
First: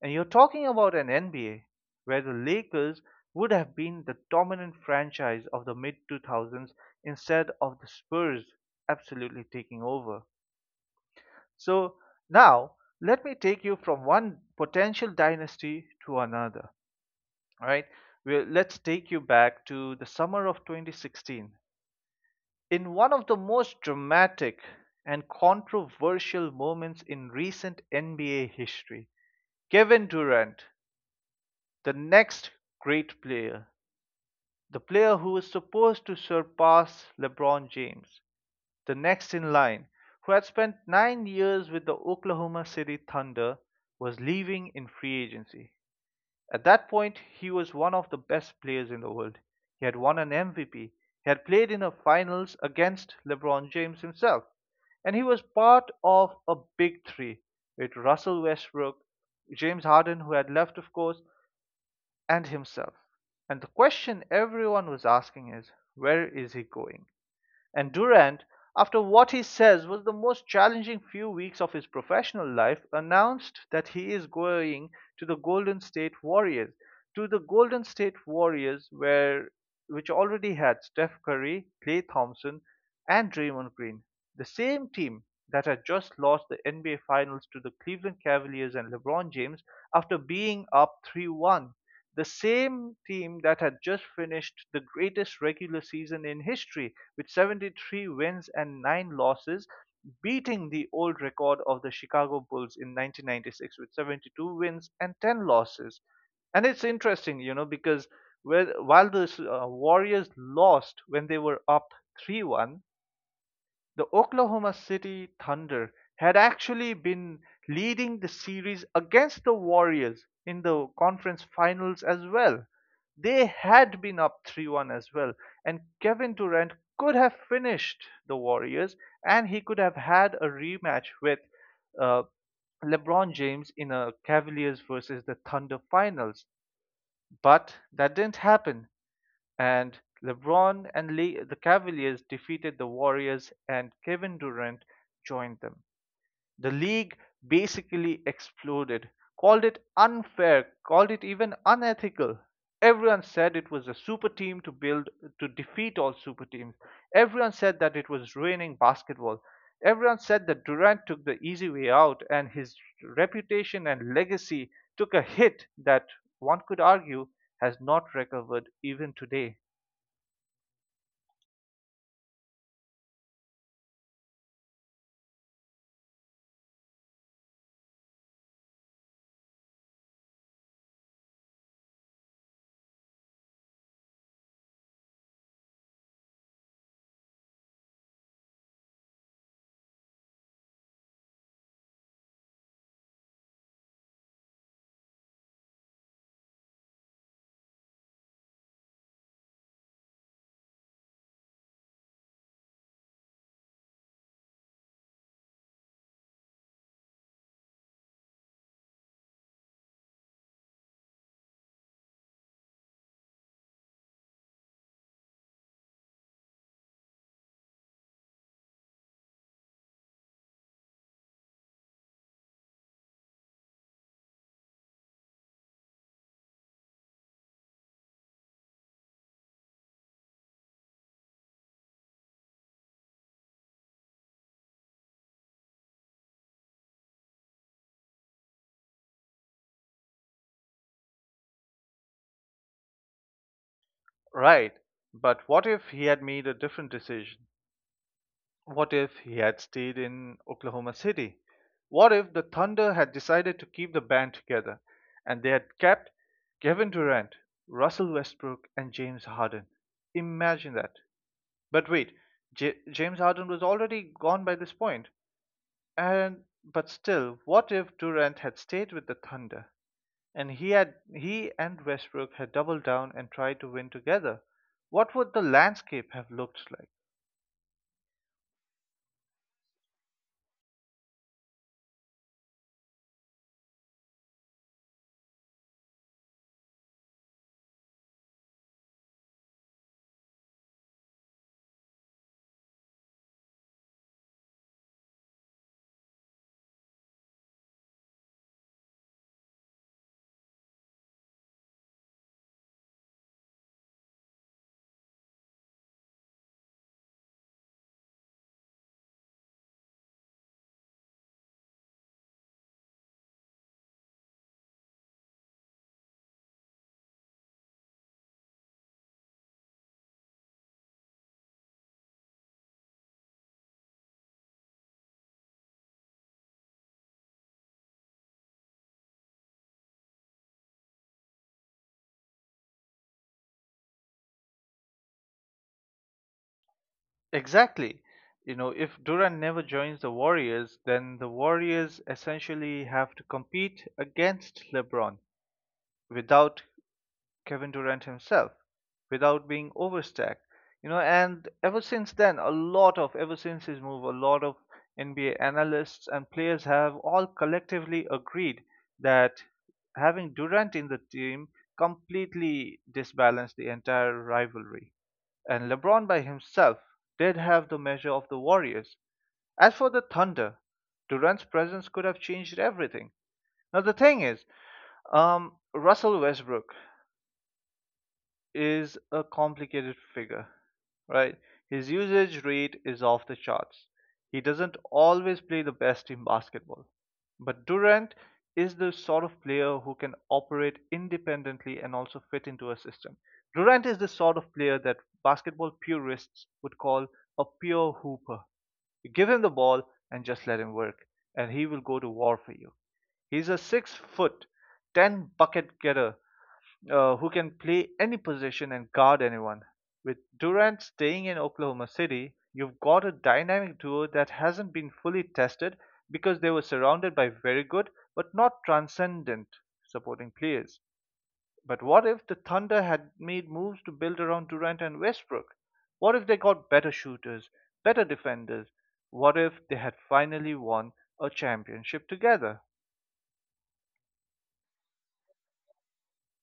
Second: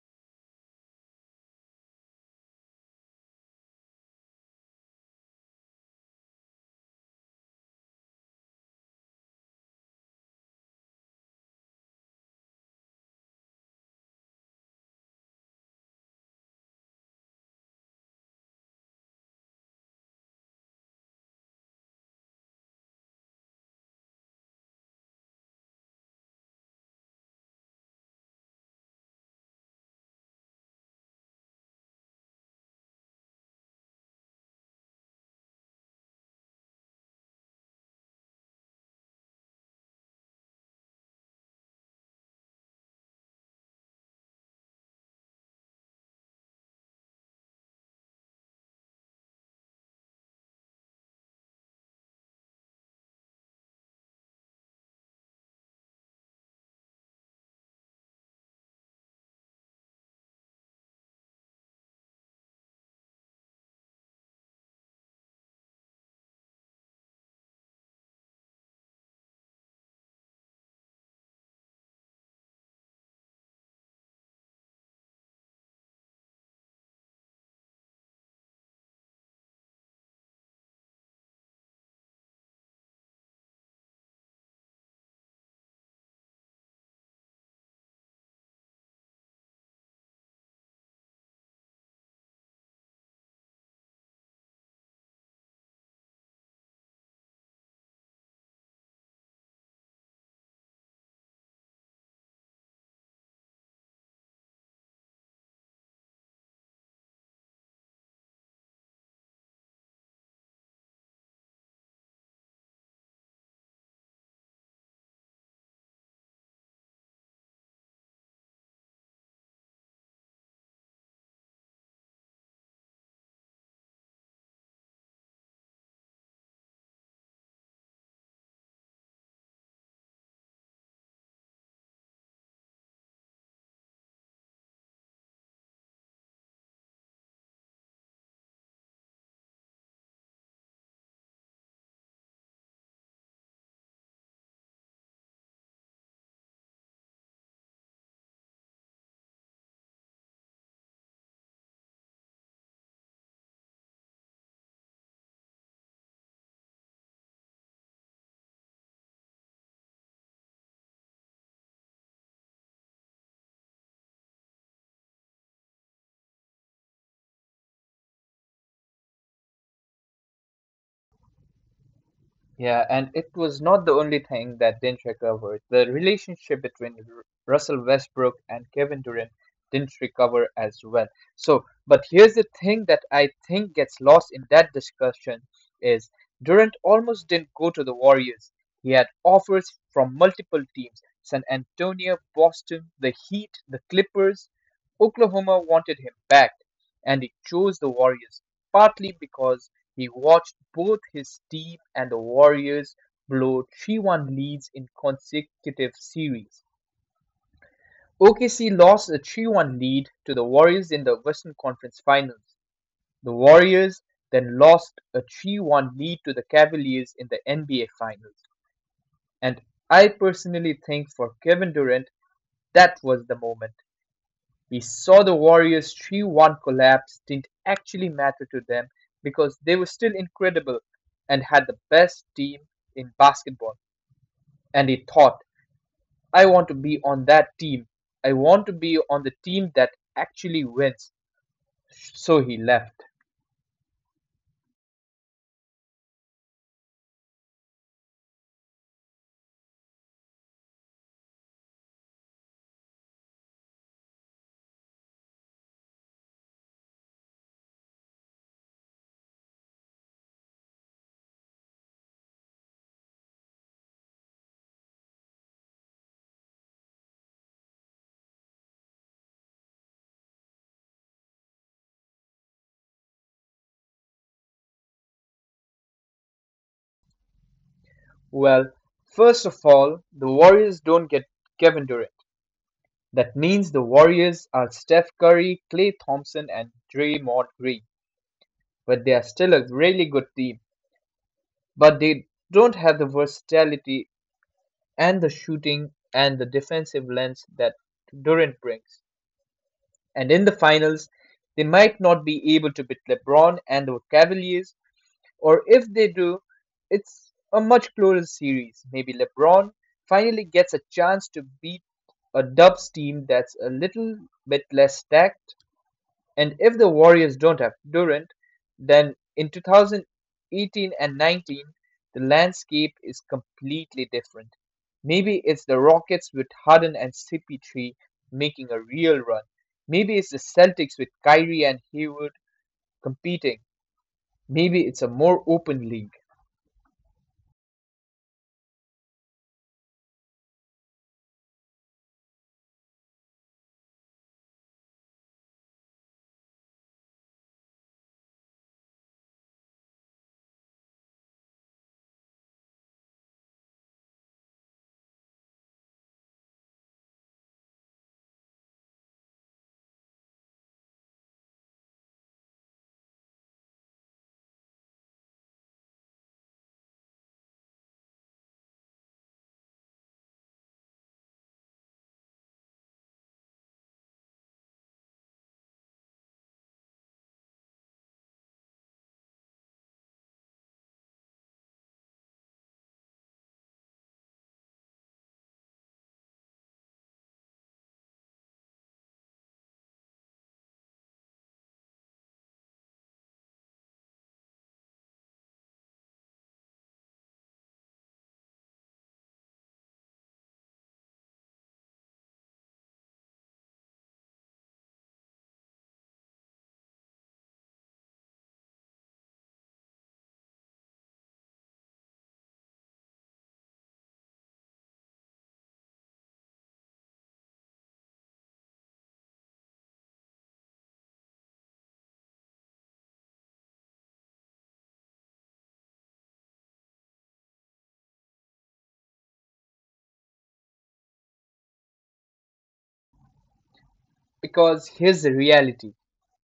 And you're talking about an NBA where the Lakers would have been the dominant franchise of the mid 2000s instead of the Spurs absolutely taking over. So now let me take you from one potential dynasty to another. All right, let's take you back to the summer of 2016. In one of the most dramatic and controversial moments in recent NBA history, Kevin Durant, the next great player, the player who is supposed to surpass LeBron James, the next in line, who had spent 9 years with the Oklahoma City Thunder, was leaving in free agency. At that point, he was one of the best players in the world. He had won an MVP. He had played in a finals against LeBron James himself. And he was part of a big three with Russell Westbrook, James Harden, who had left, of course, and himself. And the question everyone was asking is, where is he going? And Durant, after what he says was the most challenging few weeks of his professional life, announced that he is going to the Golden State Warriors. To the Golden State Warriors, where which already had Steph Curry, Klay Thompson, and Draymond Green, the same team that had just lost the NBA Finals to the Cleveland Cavaliers and LeBron James after being up 3-1, the same team that had just finished the greatest regular season in history with 73 wins and 9 losses, beating the old record of the Chicago Bulls in 1996 with 72 wins and 10 losses. And it's interesting, you know, because while the Warriors lost when they were up 3-1, the Oklahoma City Thunder had actually been leading the series against the Warriors in the conference finals as well. They had been up 3-1 as well, and Kevin Durant could have finished the Warriors, and he could have had a rematch with uh, LeBron James in a Cavaliers versus the Thunder finals. But that didn't happen, and the Cavaliers defeated the Warriors, and Kevin Durant joined them. The league basically exploded, called it unfair, called it even unethical. Everyone said it was a super team to build to defeat all super teams. Everyone said that it was ruining basketball. Everyone said that Durant took the easy way out, and his reputation and legacy took a hit that one could argue has not recovered even today. Yeah, and it was not the only thing that didn't recover. The relationship between Russell Westbrook and Kevin Durant didn't recover as well. So, but here's the thing that I think gets lost in that discussion is Durant almost didn't go to the Warriors. He had offers from multiple teams, San Antonio, Boston, the Heat, the Clippers. Oklahoma wanted him back, and he chose the Warriors partly because he watched both his team and the Warriors blow 3-1 leads in consecutive series. OKC lost a 3-1 lead to the Warriors in the Western Conference Finals. The Warriors then lost a 3-1 lead to the Cavaliers in the NBA Finals. And I personally think for Kevin Durant, that was the moment. We saw the Warriors' 3 1 collapse didn't actually matter to them because they were still incredible and had the best team in basketball. And he thought, I want to be on that team. I want to be on the team that actually wins. So he left. Right. But what if he had made a different decision? What if he had stayed in Oklahoma City? What if the Thunder had decided to keep the band together and they had kept Kevin Durant, Russell Westbrook, and James Harden? Imagine that. But wait, James Harden was already gone by this point. And but still, what if Durant had stayed with the Thunder? And he and Westbrook had doubled down and tried to win together. What would the landscape have looked like? Well, first of all, the Warriors don't get Kevin Durant. That means the Warriors are Steph Curry, Klay Thompson, and Draymond Green, but they are still a really good team, but they don't have the versatility and the shooting and the defensive lens that Durant brings. And in the finals, they might not be able to beat LeBron and the Cavaliers, or if they do, it's a much closer series. Maybe LeBron finally gets a chance to beat a Dubs team that's a little bit less stacked, and if the Warriors don't have Durant, then in 2018 and 19, the landscape is completely different. Maybe it's the Rockets with Harden and CP3 making a real run. Maybe it's the Celtics with Kyrie and Hayward competing. Maybe it's a more open league. Exactly. You know, if Durant never joins the Warriors, then the Warriors essentially have to compete against LeBron without Kevin Durant himself, without being overstacked. You know, and ever since his move, a lot of NBA analysts and players have all collectively agreed that having Durant in the team completely disbalanced the entire rivalry. And LeBron by himself did have the measure of the Warriors. As for the Thunder, Durant's presence could have changed everything. Now, the thing is, Russell Westbrook is a complicated figure, right? His usage rate is off the charts. He doesn't always play the best in basketball. But Durant is the sort of player who can operate independently and also fit into a system. Durant is the sort of player that basketball purists would call a pure hooper. You give him the ball and just let him work, and he will go to war for you. He's a 6 foot, 10 bucket getter who can play any position and guard anyone. With Durant staying in Oklahoma City, you've got a dynamic duo that hasn't been fully tested because they were surrounded by very good but not transcendent supporting players. But what if the Thunder had made moves to build around Durant and Westbrook? What if they got better shooters, better defenders? What if they had finally won a championship together? Because here's the reality,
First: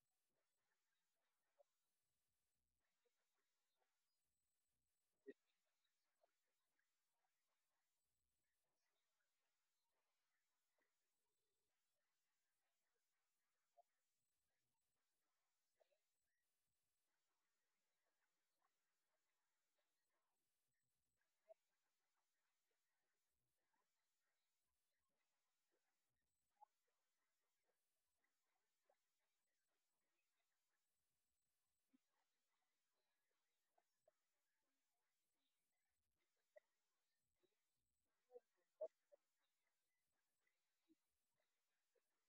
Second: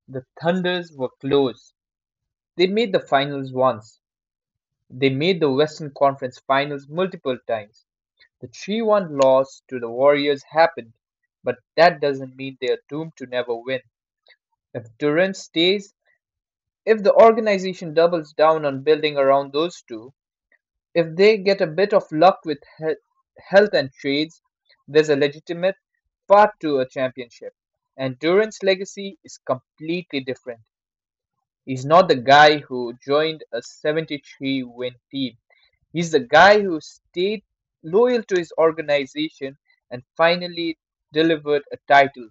the Thunders were close. They made the finals once, they made the Western Conference finals multiple times. The 3-1 loss to the Warriors happened, but that doesn't mean they're doomed to never win. If Durant stays, if the organization doubles down on building around those two, if they get a bit of luck with health and trades, there's a legitimate path to a championship. And Durant's legacy is completely different. He's not the guy who joined a 73 win team. He's the guy who stayed loyal to his organization and finally delivered a title.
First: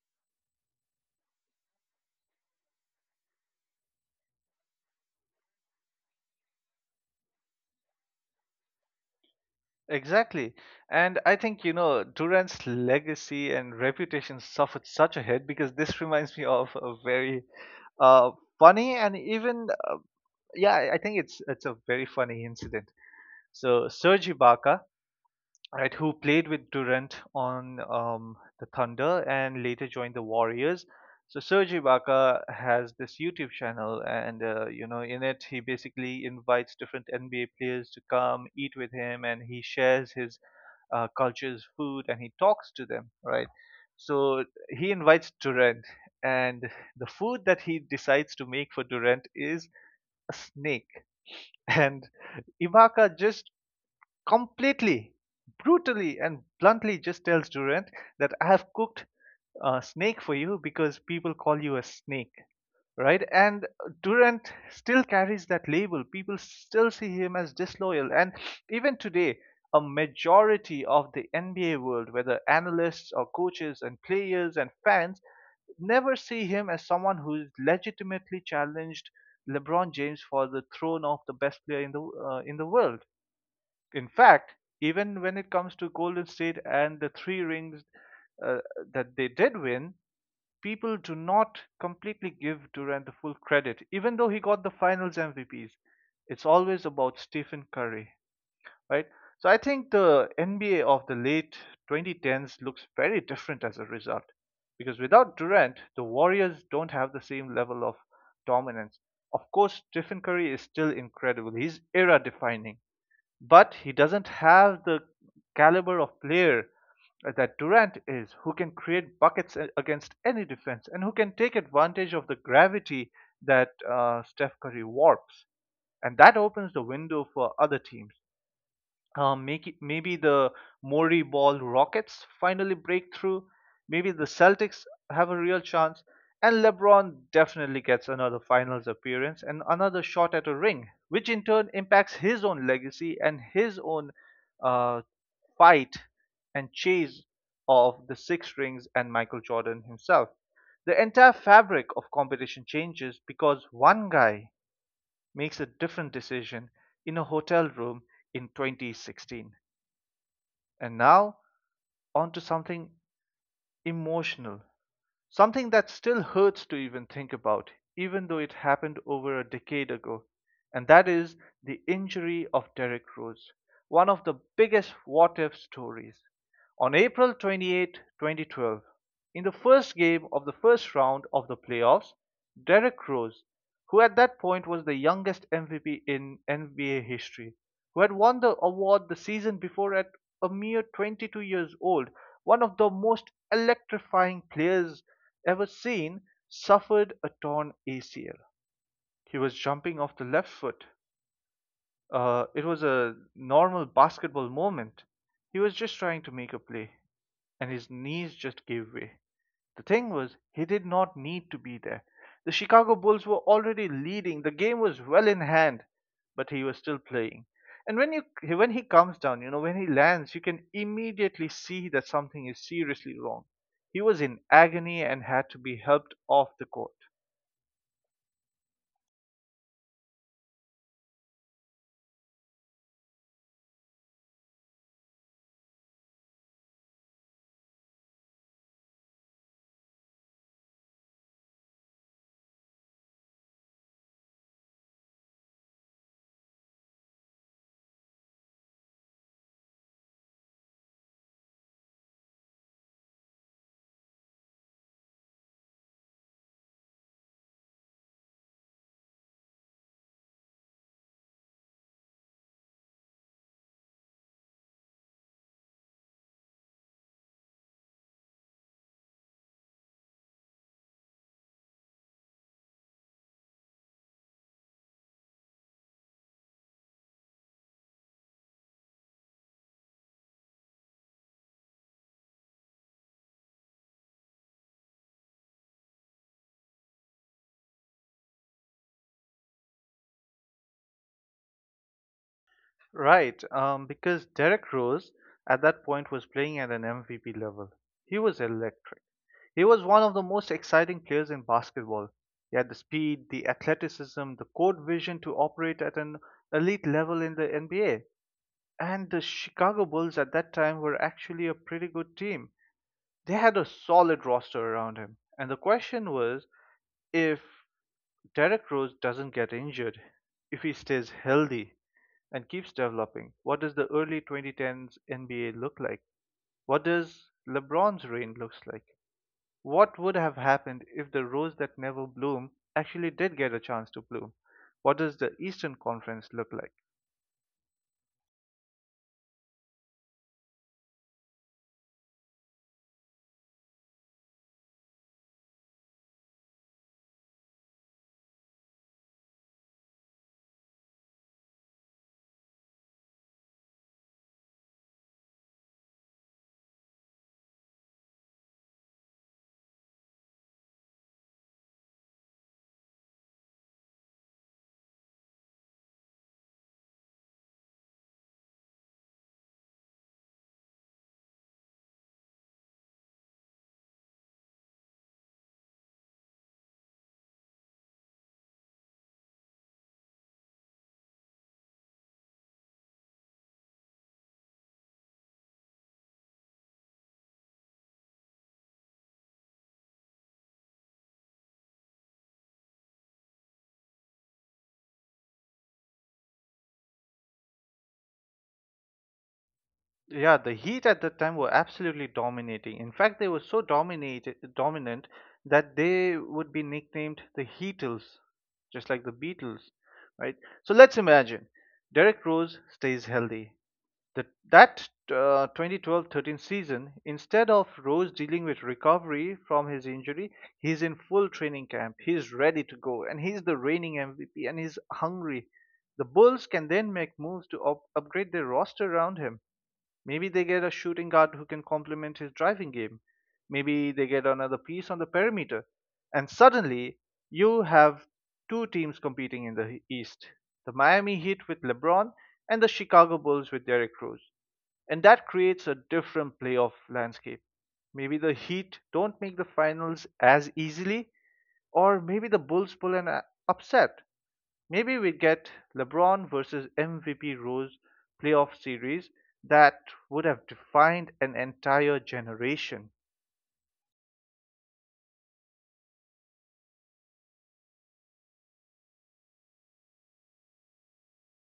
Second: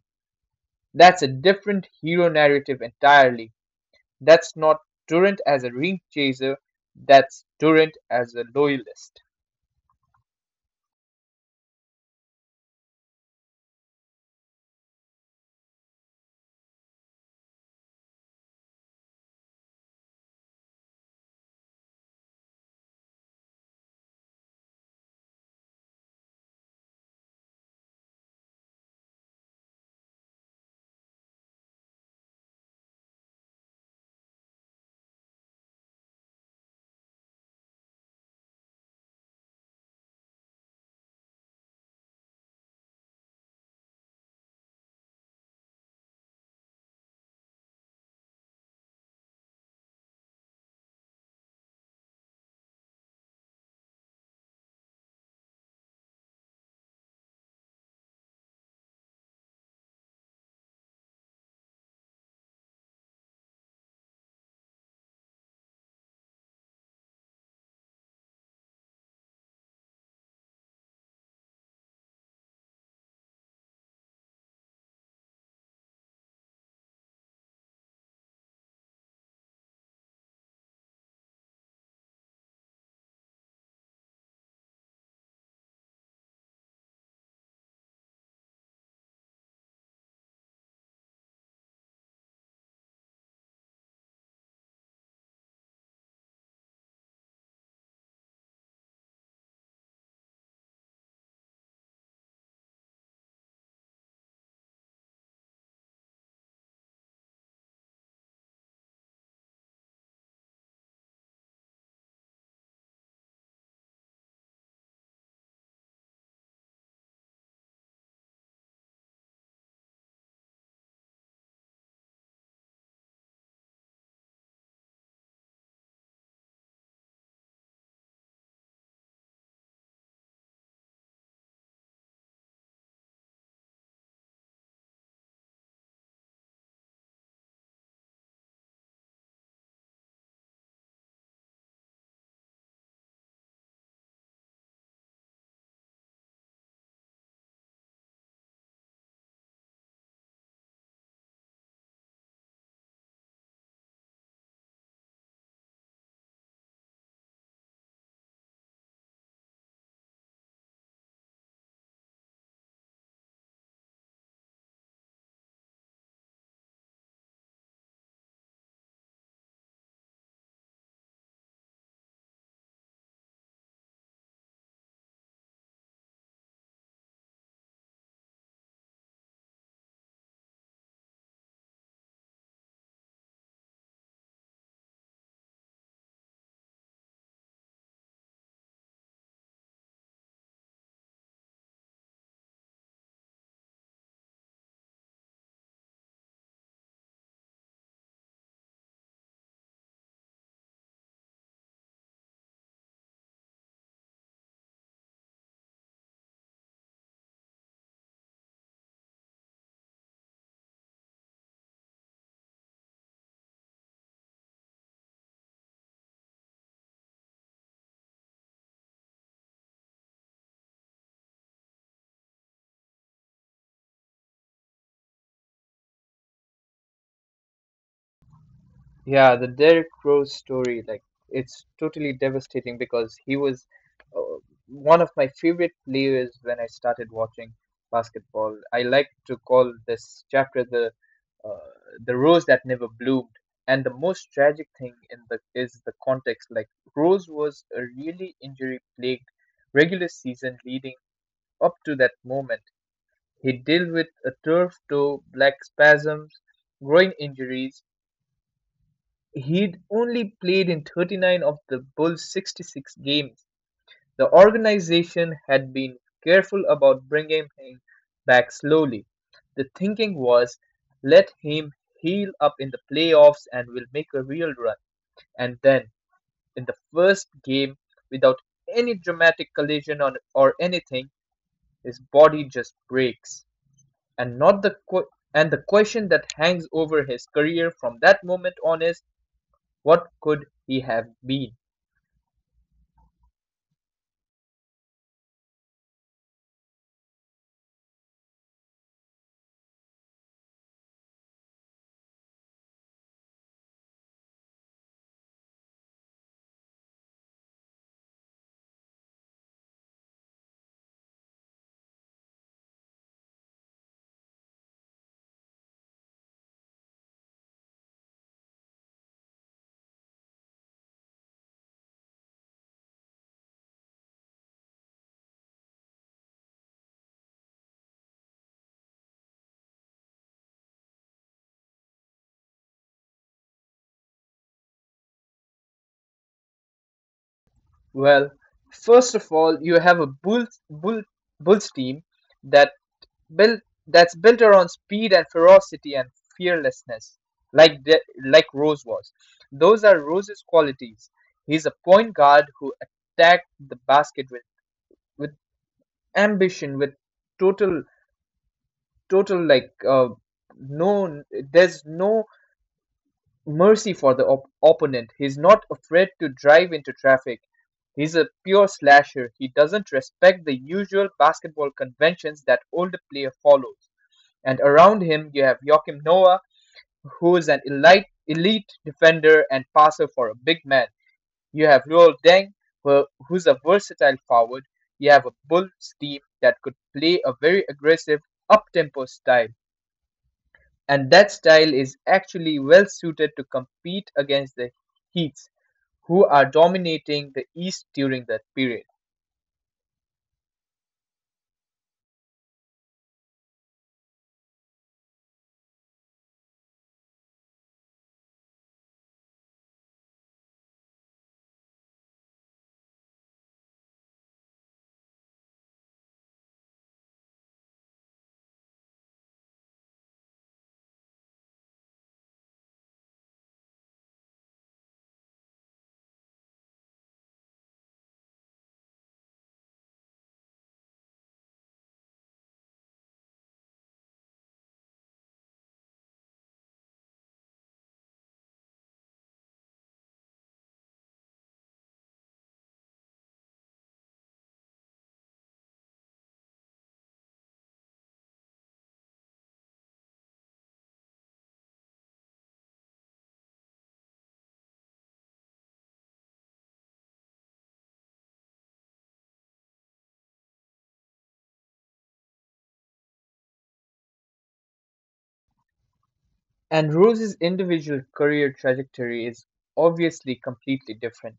That's a different hero narrative entirely. That's not Durant as a ring chaser, that's Durant as a loyalist. Exactly. And I think, you know, Durant's legacy and reputation suffered such a hit because this <laughs> reminds me of a very uh, funny and I think it's a very funny incident. So Serge Ibaka, right, who played with Durant on the Thunder and later joined the Warriors. So Serge Ibaka has this YouTube channel, and you know, in it he basically invites different NBA players to come eat with him, and he shares his cultures, food, and he talks to them, right? So he invites Durant, and the food that he decides to make for Durant is a snake, <laughs> and Ibaka just completely, brutally, and bluntly just tells Durant that I have cooked a snake for you because people call you a snake, right? And Durant still carries that label. People still see him as disloyal. And even today, a majority of the NBA world, whether analysts or coaches and players and fans, never see him as someone who's legitimately challenged LeBron James for the throne of the best player in the world. In fact, even when it comes to Golden State and the three rings uh, that they did win, people do not completely give Durant the full credit, even though he got the finals MVPs. It's always about Stephen Curry, right? So I think the NBA of the late 2010s looks very different as a result, because without Durant, the Warriors don't have the same level of dominance. Of course, Stephen Curry is still incredible. He's era defining. But he doesn't have the caliber of player that Durant is, who can create buckets against any defense and who can take advantage of the gravity that Steph Curry warps. And that opens the window for other teams. Maybe the Mori Ball Rockets finally break through. Maybe the Celtics have a real chance. And LeBron definitely gets another finals appearance and another shot at a ring, which in turn impacts his own legacy and his own uh, fight and chase of the six rings and Michael Jordan himself. The entire fabric of competition changes because one guy makes a different decision in a hotel room in 2016. And now, on to something emotional, something that still hurts to even think about, even though it happened over a decade ago, and that is the injury of Derrick Rose, one of the biggest what if stories. On April 28th, 2012, in the first game of the first round of the playoffs, Derrick Rose, who at that point was the youngest MVP in NBA history, who had won the award the season before at a mere 22 years old, one of the most electrifying players ever seen, suffered a torn ACL. He was jumping off the left foot. It was a normal basketball moment. He was just trying to make a play, and his knees just gave way. The thing was, he did not need to be there. The Chicago Bulls were already leading. The game was well in hand, but he was still playing. And when he comes down, you know, when he lands, you can immediately see that something is seriously wrong. He was in agony and had to be helped off the court. Yeah, the Derrick Rose story, like, it's totally devastating because he was uh, one of my favorite players when I started watching basketball. I like to call this chapter uh, the rose that never bloomed. And the most tragic thing in the is the context. Like, Rose was a really injury-plagued regular season leading up to that moment. He dealt with a turf toe, black spasms, groin injuries. He'd only played in 39 of the Bulls' 66 games; the organization had been careful about bringing him back slowly. The thinking was, let him heal up in the playoffs and we'll make a real run. And then, in the first game, without any dramatic collision on, or anything, his body just breaks. And not the qu- and the question that hangs over his career from that moment on is, what could he have been? Right, because Derrick Rose at that point was playing at an MVP level. He was electric. He was one of the most exciting players in basketball. He had the speed, the athleticism, the court vision to operate at an elite level in the NBA. And the Chicago Bulls at that time were actually a pretty good team. They had a solid roster around him. And the question was, if Derrick Rose doesn't get injured, if he stays healthy and keeps developing, what does the early 2010s NBA look like? What does LeBron's reign looks like? What would have happened if the rose that never bloomed actually did get a chance to bloom? What does the Eastern Conference look like? Well, first of all, you have a Bulls team that built that's built around speed and ferocity and fearlessness, like like Rose was. Those are Rose's qualities. He's a point guard who attacked the basket with ambition, with total total like no, there's no mercy for the opponent. He's not afraid to drive into traffic. He's a pure slasher. He doesn't respect the usual basketball conventions that older player follows. And around him, you have Joachim Noah, who is an elite, elite defender and passer for a big man. You have Luol Deng, who's a versatile forward. You have a Bulls team that could play a very aggressive, up-tempo style. And that style is actually well suited to compete against the Heat who are dominating the East during that period. Yeah, the Heat at that time were absolutely dominating. In fact, they were so dominant that they would be nicknamed the Heatles, just like the Beatles, right? So let's imagine Derek Rose stays healthy. The, that 2012-13 season, instead of Rose dealing with recovery from his injury, he's in full training camp. He's ready to go, and he's the reigning MVP, and he's hungry. The Bulls can then make moves to upgrade their roster around him. Maybe they get a shooting guard who can complement his driving game. Maybe they get another piece on the perimeter. And suddenly, you have two teams competing in the East, the Miami Heat with LeBron and the Chicago Bulls with Derrick Rose, and that creates a different playoff landscape. Maybe the Heat don't make the finals as easily, or maybe the Bulls pull an upset. Maybe we get LeBron versus MVP Rose playoff series that would have defined an entire generation. And Rose's individual career trajectory is obviously completely different.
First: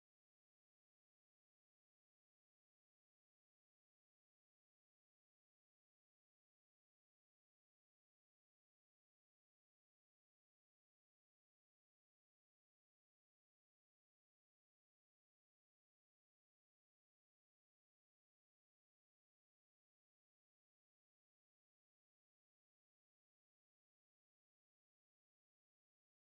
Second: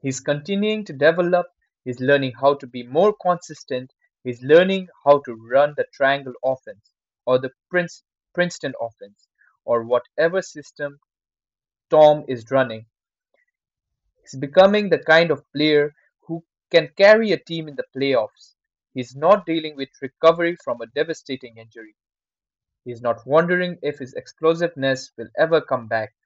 He's continuing to develop, he's learning how to be more consistent, he's learning how to run the triangle offense or the Princeton offense or whatever system Tom is running. He's becoming the kind of player who can carry a team in the playoffs. He's not dealing with recovery from a devastating injury. He's not wondering if his explosiveness will ever come back.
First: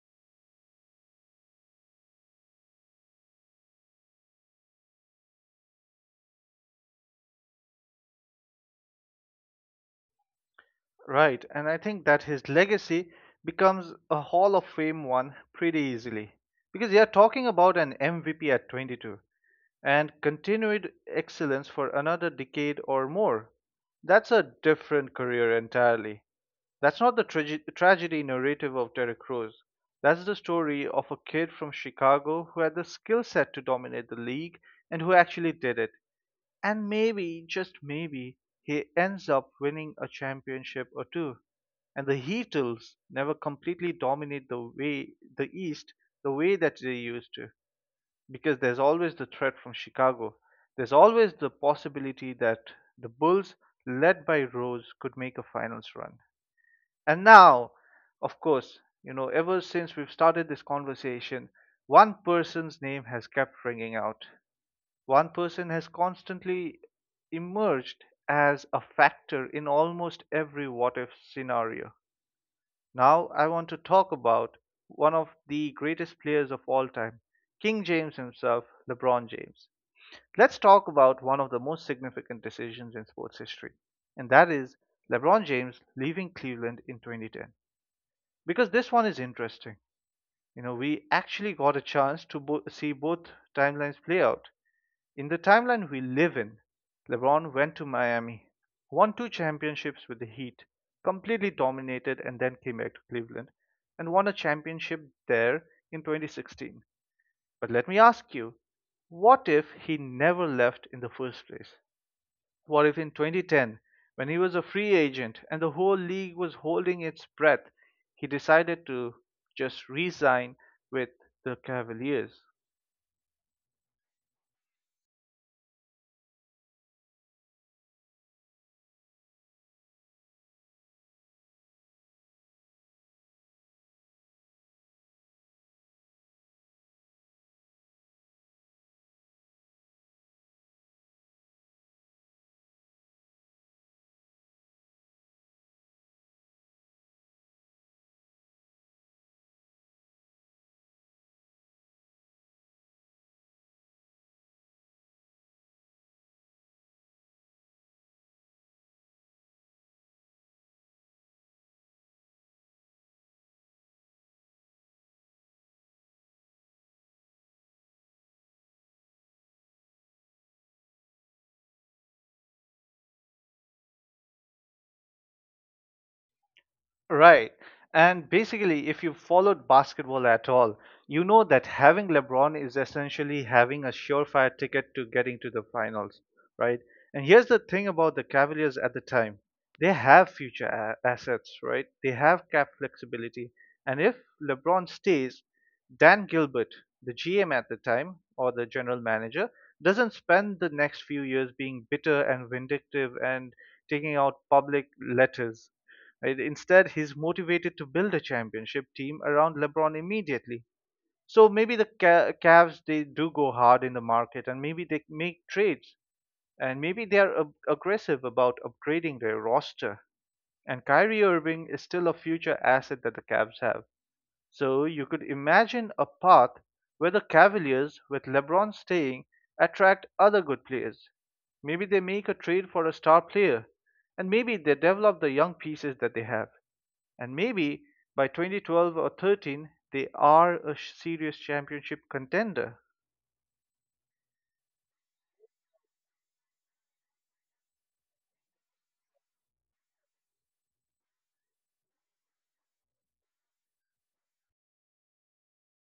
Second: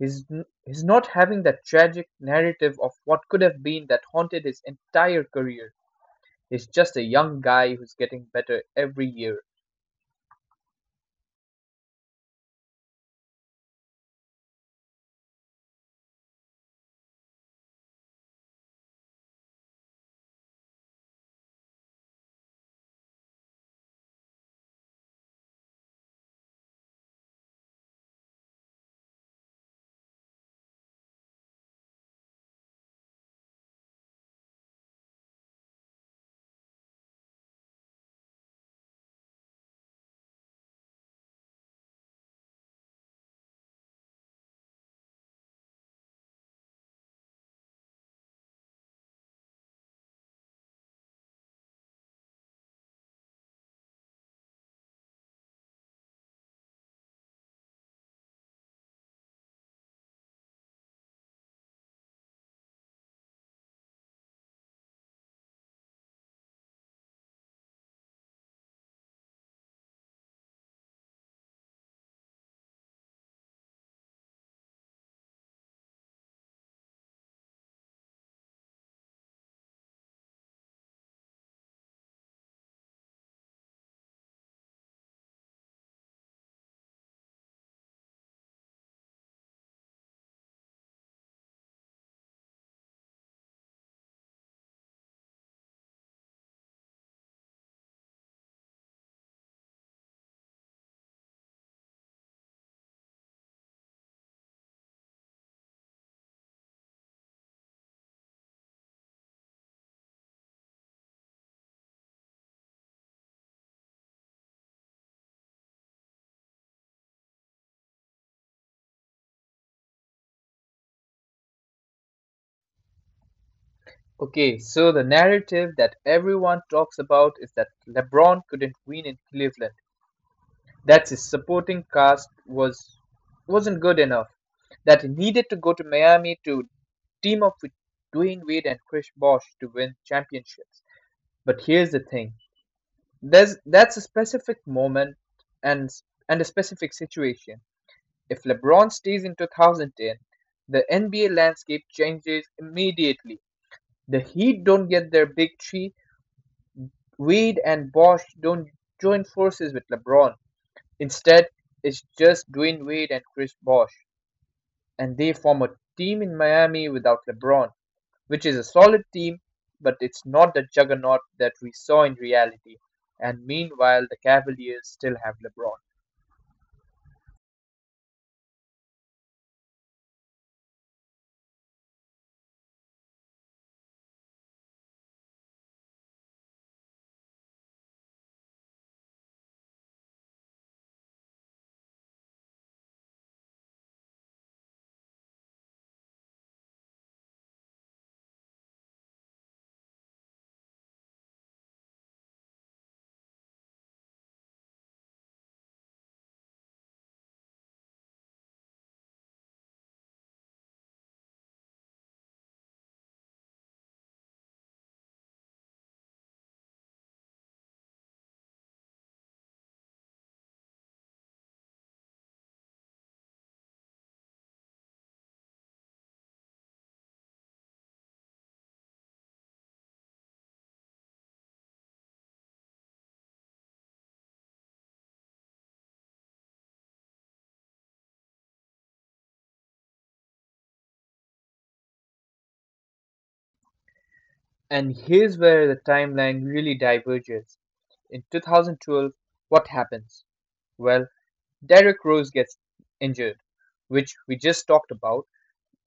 He's, he's not having that tragic narrative of what could have been that haunted his entire career. He's just a young guy who's getting better every year. Right, and I think that his legacy becomes a Hall of Fame one pretty easily. Because you're talking about an MVP at 22, and continued excellence for another decade or more. That's a different career entirely. That's not the tragedy narrative of Terry Crews. That's the story of a kid from Chicago who had the skill set to dominate the league and who actually did it. And maybe, just maybe, he ends up winning a championship or two. And the Heatles never completely dominate the East the way that they used to, because there's always the threat from Chicago. There's always the possibility that the Bulls, led by Rose, could make a finals run. And now, of course, you know, ever since we've started this conversation, one person's name has kept ringing out. One person has constantly emerged as a factor in almost every what if scenario. Now, I want to talk about one of the greatest players of all time, King James himself, LeBron James. Let's talk about one of the most significant decisions in sports history, and that is LeBron James leaving Cleveland in 2010. Because this one is interesting. You know, we actually got a chance to see both timelines play out. In the timeline we live in, LeBron went to Miami, won two championships with the Heat, completely dominated, and then came back to Cleveland and won a championship there in 2016. But let me ask you, what if he never left in the first place? What if in 2010, when he was a free agent and the whole league was holding its breath, he decided to just re sign with the Cavaliers? Okay, so the narrative that everyone talks about is that LeBron couldn't win in Cleveland. That his supporting cast wasn't good enough. That he needed to go to Miami to team up with Dwayne Wade and Chris Bosh to win championships. But here's the thing. There's that's a specific moment and a specific situation. If LeBron stays in 2010, the NBA landscape changes immediately. The Heat don't get their big three. Wade and Bosch don't join forces with LeBron. Instead, it's just Dwayne Wade and Chris Bosh, and they form a team in Miami without LeBron, which is a solid team, but it's not the juggernaut that we saw in reality. And meanwhile, the Cavaliers still have LeBron. Right. And basically, if you followed basketball at all, you know that having LeBron is essentially having a surefire ticket to getting to the finals, right? And here's the thing about the Cavaliers at the time. They have future assets, right? They have cap flexibility. And if LeBron stays, Dan Gilbert, the GM at the time or the general manager, doesn't spend the next few years being bitter and vindictive and taking out public letters. Right? Instead, he's motivated to build a championship team around LeBron immediately. So maybe the Cavs, they do go hard in the market, and maybe they make trades, and maybe they are aggressive about upgrading their roster. And Kyrie Irving is still a future asset that the Cavs have. So you could imagine a path where the Cavaliers, with LeBron staying, attract other good players. Maybe they make a trade for a star player, and maybe they develop the young pieces that they have, and maybe by 2012 or 13 they are a serious championship contender. And here's where the timeline really diverges. In 2012, what happens? Well, Derrick Rose gets injured, which we just talked about.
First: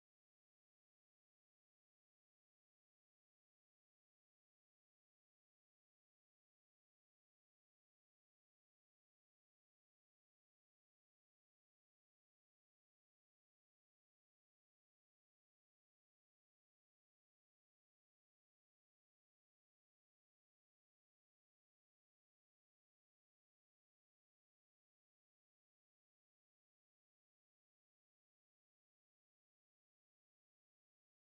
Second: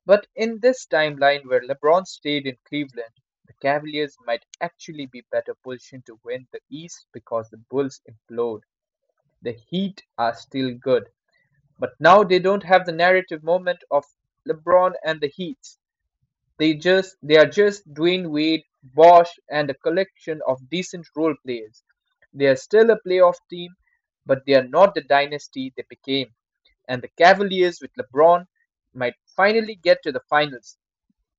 But in this timeline where LeBron stayed in Cleveland, the Cavaliers might actually be better positioned to win the East because the Bulls implode. The Heat are still good, but now they don't have the narrative moment of LeBron and the Heat. They are just Dwayne Wade, Bosch, and a collection of decent role players. They are still a playoff team, but they are not the dynasty they became. And the Cavaliers with LeBron might finally get to the finals.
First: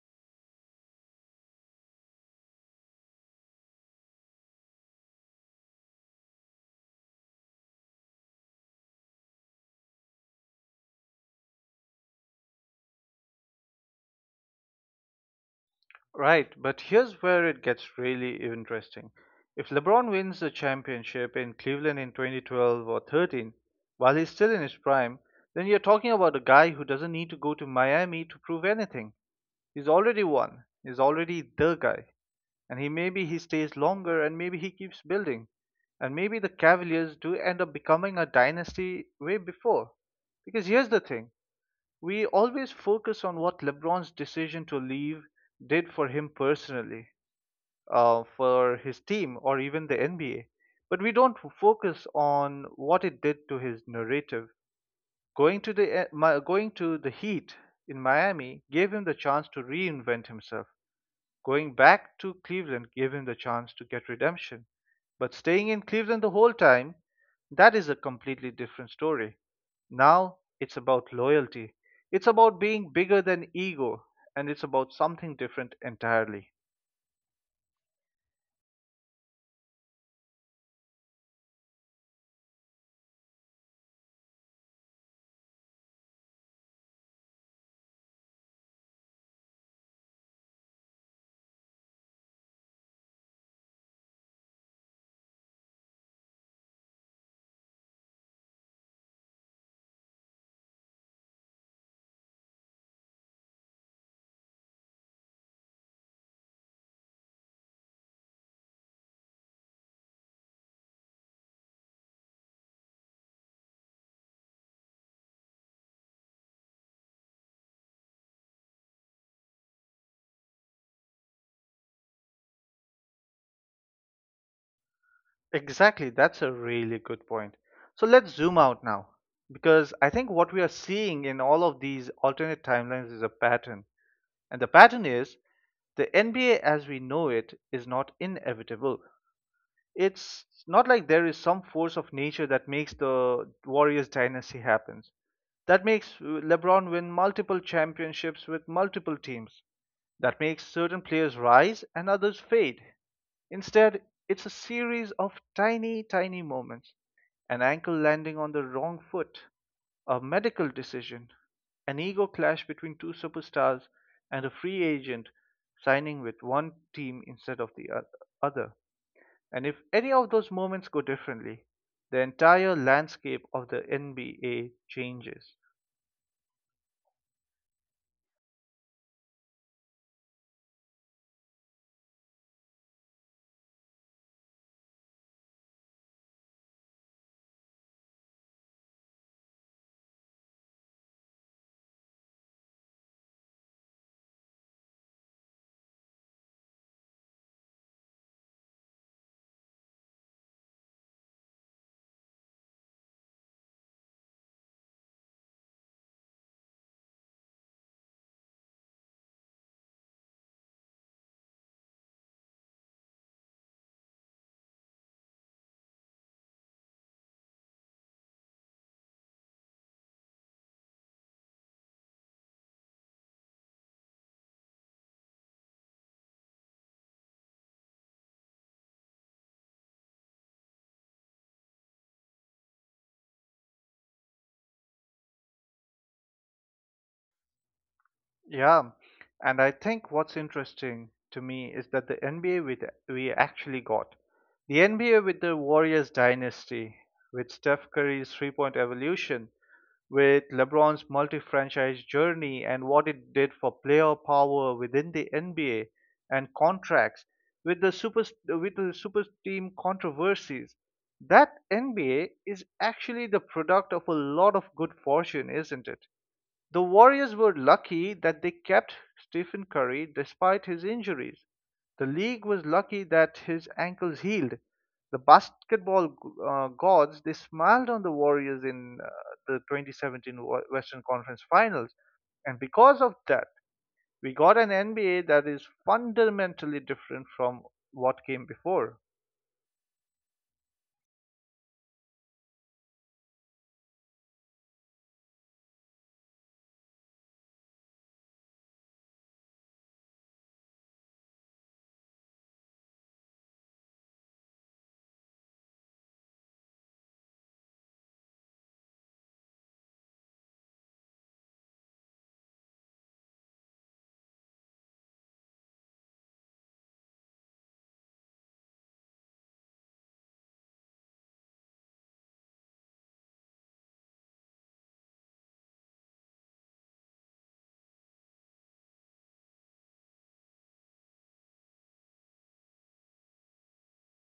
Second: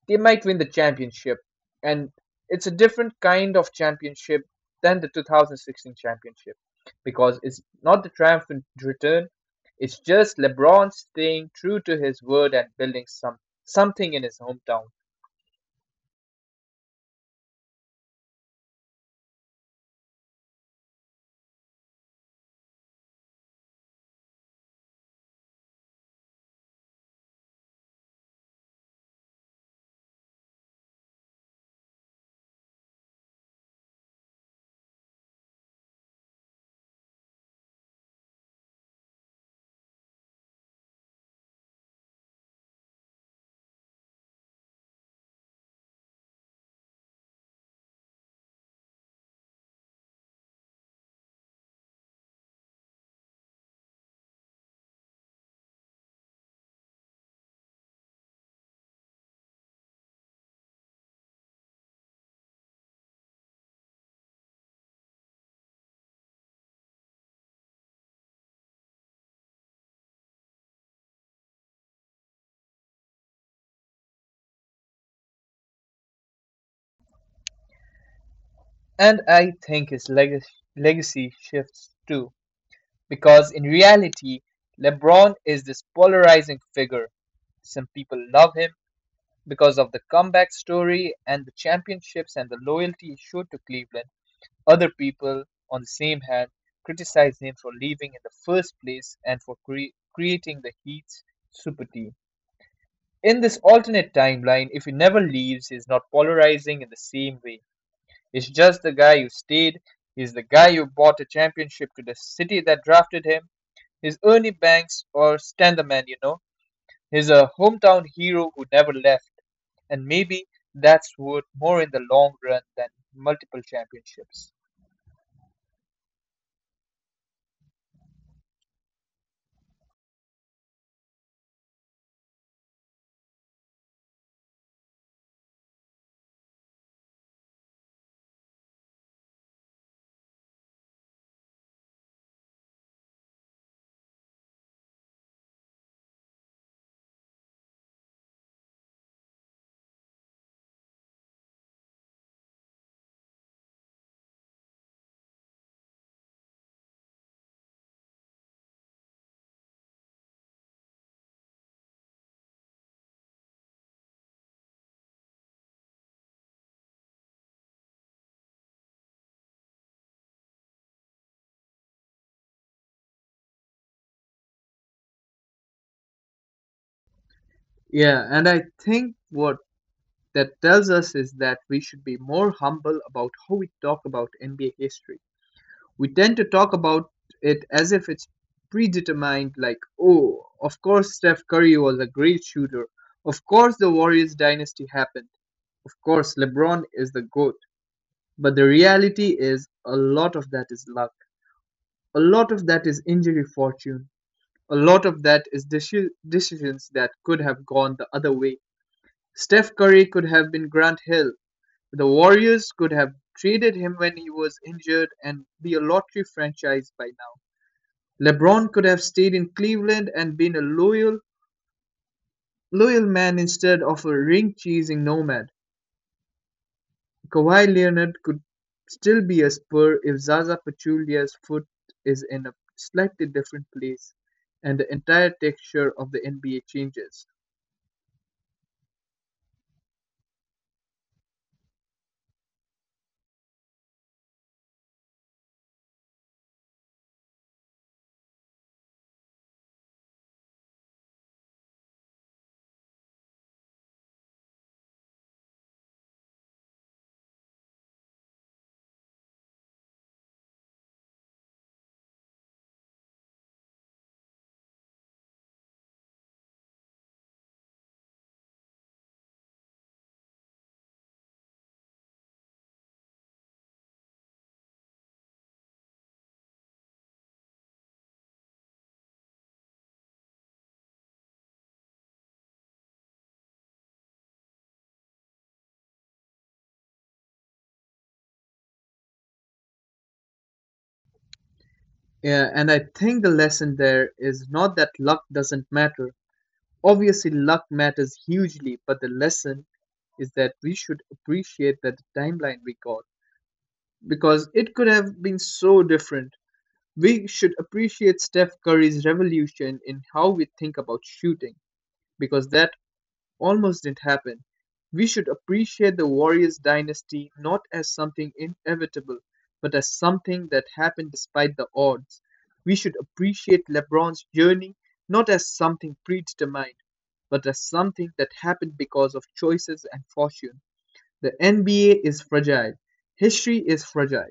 They might win the championship, and it's a different kind of championship than the 2016 championship because it's not the triumphant return. It's just LeBron staying true to his word and building something in his hometown. Right, but here's where it gets really interesting. If LeBron wins the championship in Cleveland in 2012 or 13 while he's still in his prime, then you're talking about a guy who doesn't need to go to Miami to prove anything. He's already won. He's already the guy. And he maybe he stays longer, and maybe he keeps building, and maybe the Cavaliers do end up becoming a dynasty way before. Because here's the thing, we always focus on what LeBron's decision to leave did for him personally, for his team or even the NBA, but we don't focus on what it did to his narrative. Going to the going to the Heat in Miami gave him the chance to reinvent himself. Going back to Cleveland gave him the chance to get redemption. But staying in Cleveland the whole time, that is a completely different story. Now it's about loyalty. It's about being bigger than ego, and it's about something different entirely. And I think his legacy shifts too, because in reality, LeBron is this polarizing figure. Some people love him because of the comeback story and the championships and the loyalty he showed to Cleveland. Other people, on the same hand, criticize him for leaving in the first place and for creating the Heat's super team. In this alternate timeline, if he never leaves, he's not polarizing in the same way. It's just the guy you stayed. He's the guy you bought a championship to the city that drafted him. He's Ernie Banks or Stan the Man, you know. He's a hometown hero who never left. And maybe that's worth more in the long run than multiple championships. Exactly, that's a really good point. So let's zoom out now, because I think what we are seeing in all of these alternate timelines is a pattern. And the pattern is, the NBA as we know it is not inevitable. It's not like there is some force of nature that makes the Warriors dynasty happens. That makes LeBron win multiple championships with multiple teams. That makes certain players rise and others fade. Instead, it's a series of tiny, tiny moments. An ankle landing on the wrong foot, a medical decision, an ego clash between two superstars, and a free agent signing with one team instead of the other. And if any of those moments go differently, the entire landscape of the NBA changes. Yeah, and I think what that tells us is that we should be more humble about how we talk about NBA history. We tend to talk about it as if it's predetermined, like, oh, of course Steph Curry was a great shooter. Of course the Warriors dynasty happened. Of course LeBron is the GOAT. But the reality is, a lot of that is luck. A lot of that is injury fortune. A lot of that is decisions that could have gone the other way. Steph Curry could have been Grant Hill. The Warriors could have traded him when he was injured and be a lottery franchise by now. LeBron could have stayed in Cleveland and been a loyal man instead of a ring-chasing nomad. Kawhi Leonard could still be a Spur if Zaza Pachulia's foot is in a slightly different place and the entire texture of the NBA changes. Yeah, and I think what's interesting to me is that the NBA with we actually got the NBA with the Warriors dynasty, with Steph Curry's three-point evolution, with LeBron's multi-franchise journey and what it did for player power within the NBA and contracts, with the super with the super team controversies. That NBA is actually the product of a lot of good fortune, isn't it? The Warriors were lucky that they kept Stephen Curry despite his injuries. The league was lucky that his ankles healed. The basketball gods, they smiled on the Warriors in the 2017 Western Conference Finals. And because of that, we got an NBA that is fundamentally different from what came before. Yeah, and I think the lesson there is not that luck doesn't matter. Obviously, luck matters hugely, but the lesson is that we should appreciate that the timeline we got because it could have been so different. We should appreciate Steph Curry's revolution in how we think about shooting because that almost didn't happen. We should appreciate the Warriors dynasty not as something inevitable, but as something that happened despite the odds. We should appreciate LeBron's journey not as something predetermined, but as something that happened because of choices and fortune. The NBA is fragile. History is fragile.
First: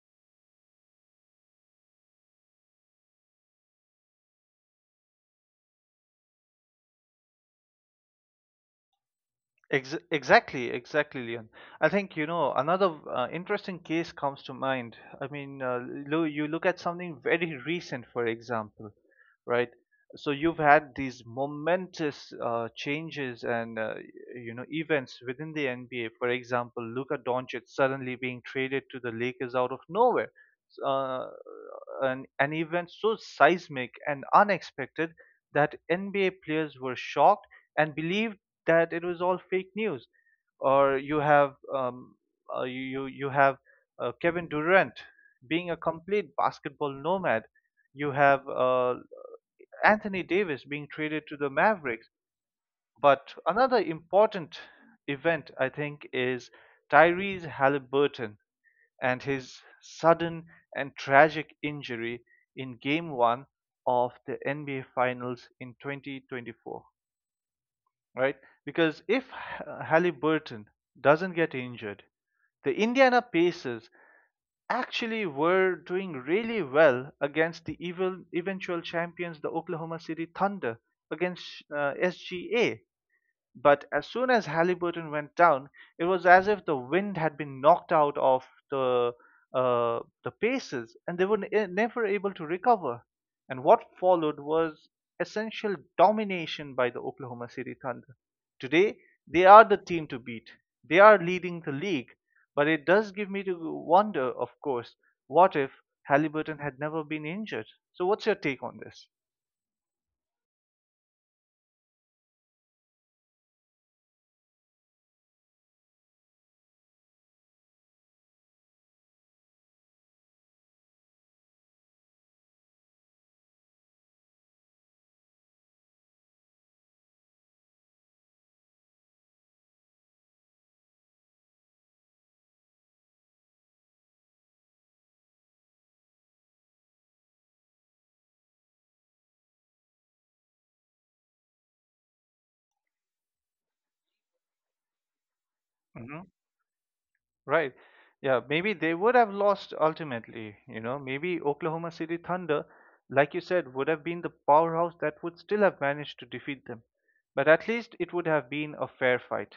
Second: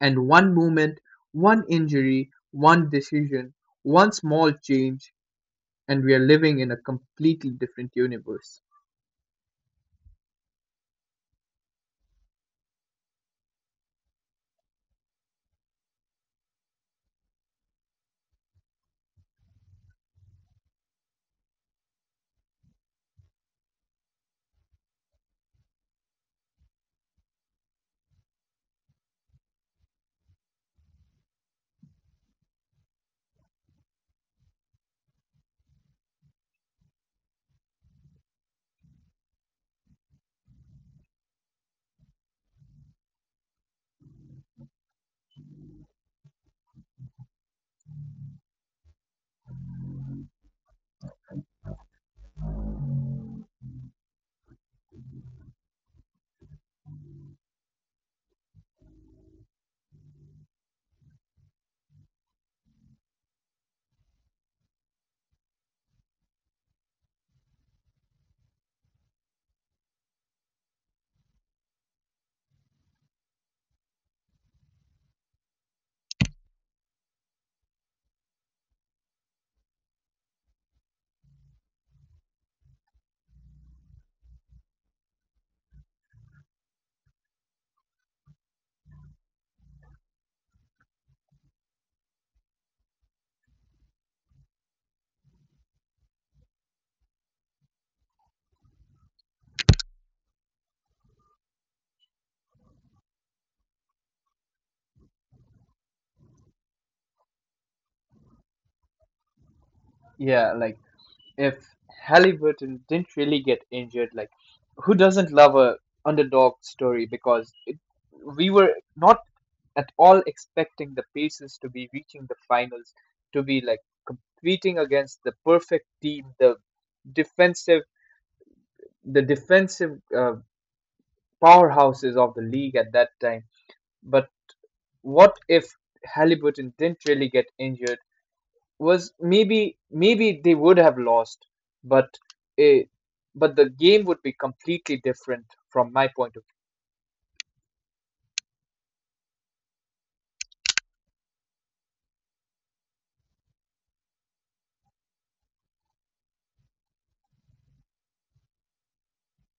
And one moment, one injury, one decision, one small change, and we are living in a completely different universe. Exactly, exactly, Leon. I think, you know, another interesting case comes to mind. I mean, you look at something very recent, for example, right? So you've had these momentous changes and you know, events within the NBA. For example, Luka Doncic suddenly being traded to the Lakers out of nowhere. Uh, an event so seismic and unexpected that NBA players were shocked and believed that it was all fake news. Or you have you you you have Kevin Durant being a complete basketball nomad. You have Anthony Davis being traded to the Mavericks. But another important event, I think, is Tyrese Halliburton and his sudden and tragic injury in game one of the NBA Finals in 2024, right? Because if Halliburton doesn't get injured, the Indiana Pacers actually were doing really well against the evil, eventual champions, the Oklahoma City Thunder, against SGA. But as soon as Halliburton went down, it was as if the wind had been knocked out of the paces, and they were never able to recover. And what followed was essential domination by the Oklahoma City Thunder. Today, they are the team to beat. They are leading the league, but it does give me to wonder, of course, what if Halliburton had never been injured? So, what's your take on this? Yeah, like, if Halliburton didn't really get injured, like, who doesn't love a underdog story? Because it, we were not at all expecting the Pacers to be reaching the finals, to be like competing against the perfect team, the defensive, the defensive powerhouses of the league at that time. But what if Halliburton didn't really get injured? Was maybe they would have lost, but it, but the game would be completely different from my point of Right. Yeah, maybe they would have lost ultimately, you know. Maybe Oklahoma City Thunder, like you said, would have been the powerhouse that would still have managed to defeat them. But at least it would have been a fair fight.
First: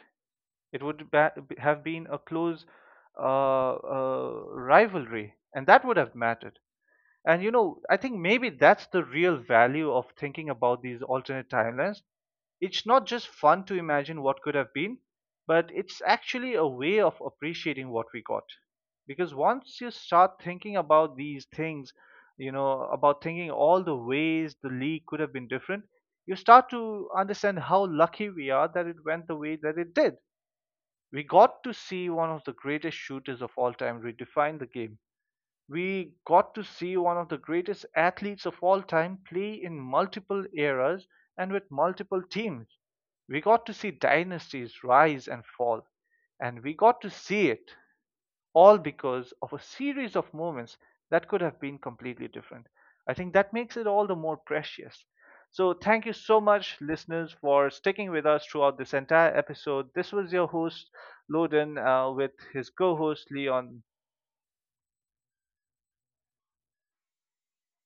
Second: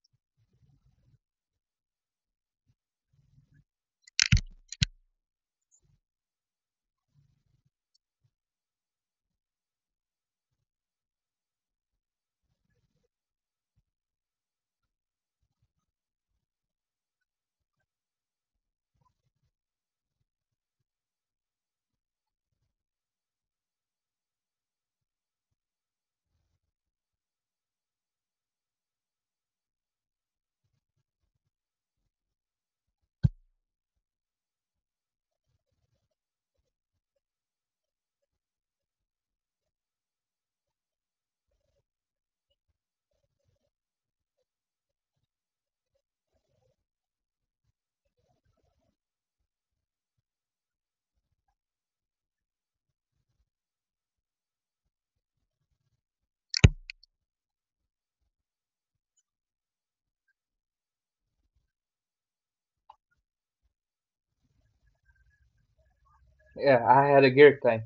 It would have been a close rivalry, and that would have mattered. And you know, I think maybe that's the real value of thinking about these alternate timelines. It's not just fun to imagine what could have been, but it's actually a way of appreciating what we got. Because once you start thinking about these things, you know, about thinking all the ways the league could have been different, you start to understand how lucky we are that it went the way that it did. We got to see one of the greatest shooters of all time redefine the game. We got to see one of the greatest athletes of all time play in multiple eras and with multiple teams. We got to see dynasties rise and fall, and we got to see it all because of a series of moments that could have been completely different. I think that makes it all the more precious. So, thank you so much, listeners, for sticking with us throughout this entire episode. This was your host, Loden, with his co host, Leon. view. Yeah, I had a great time.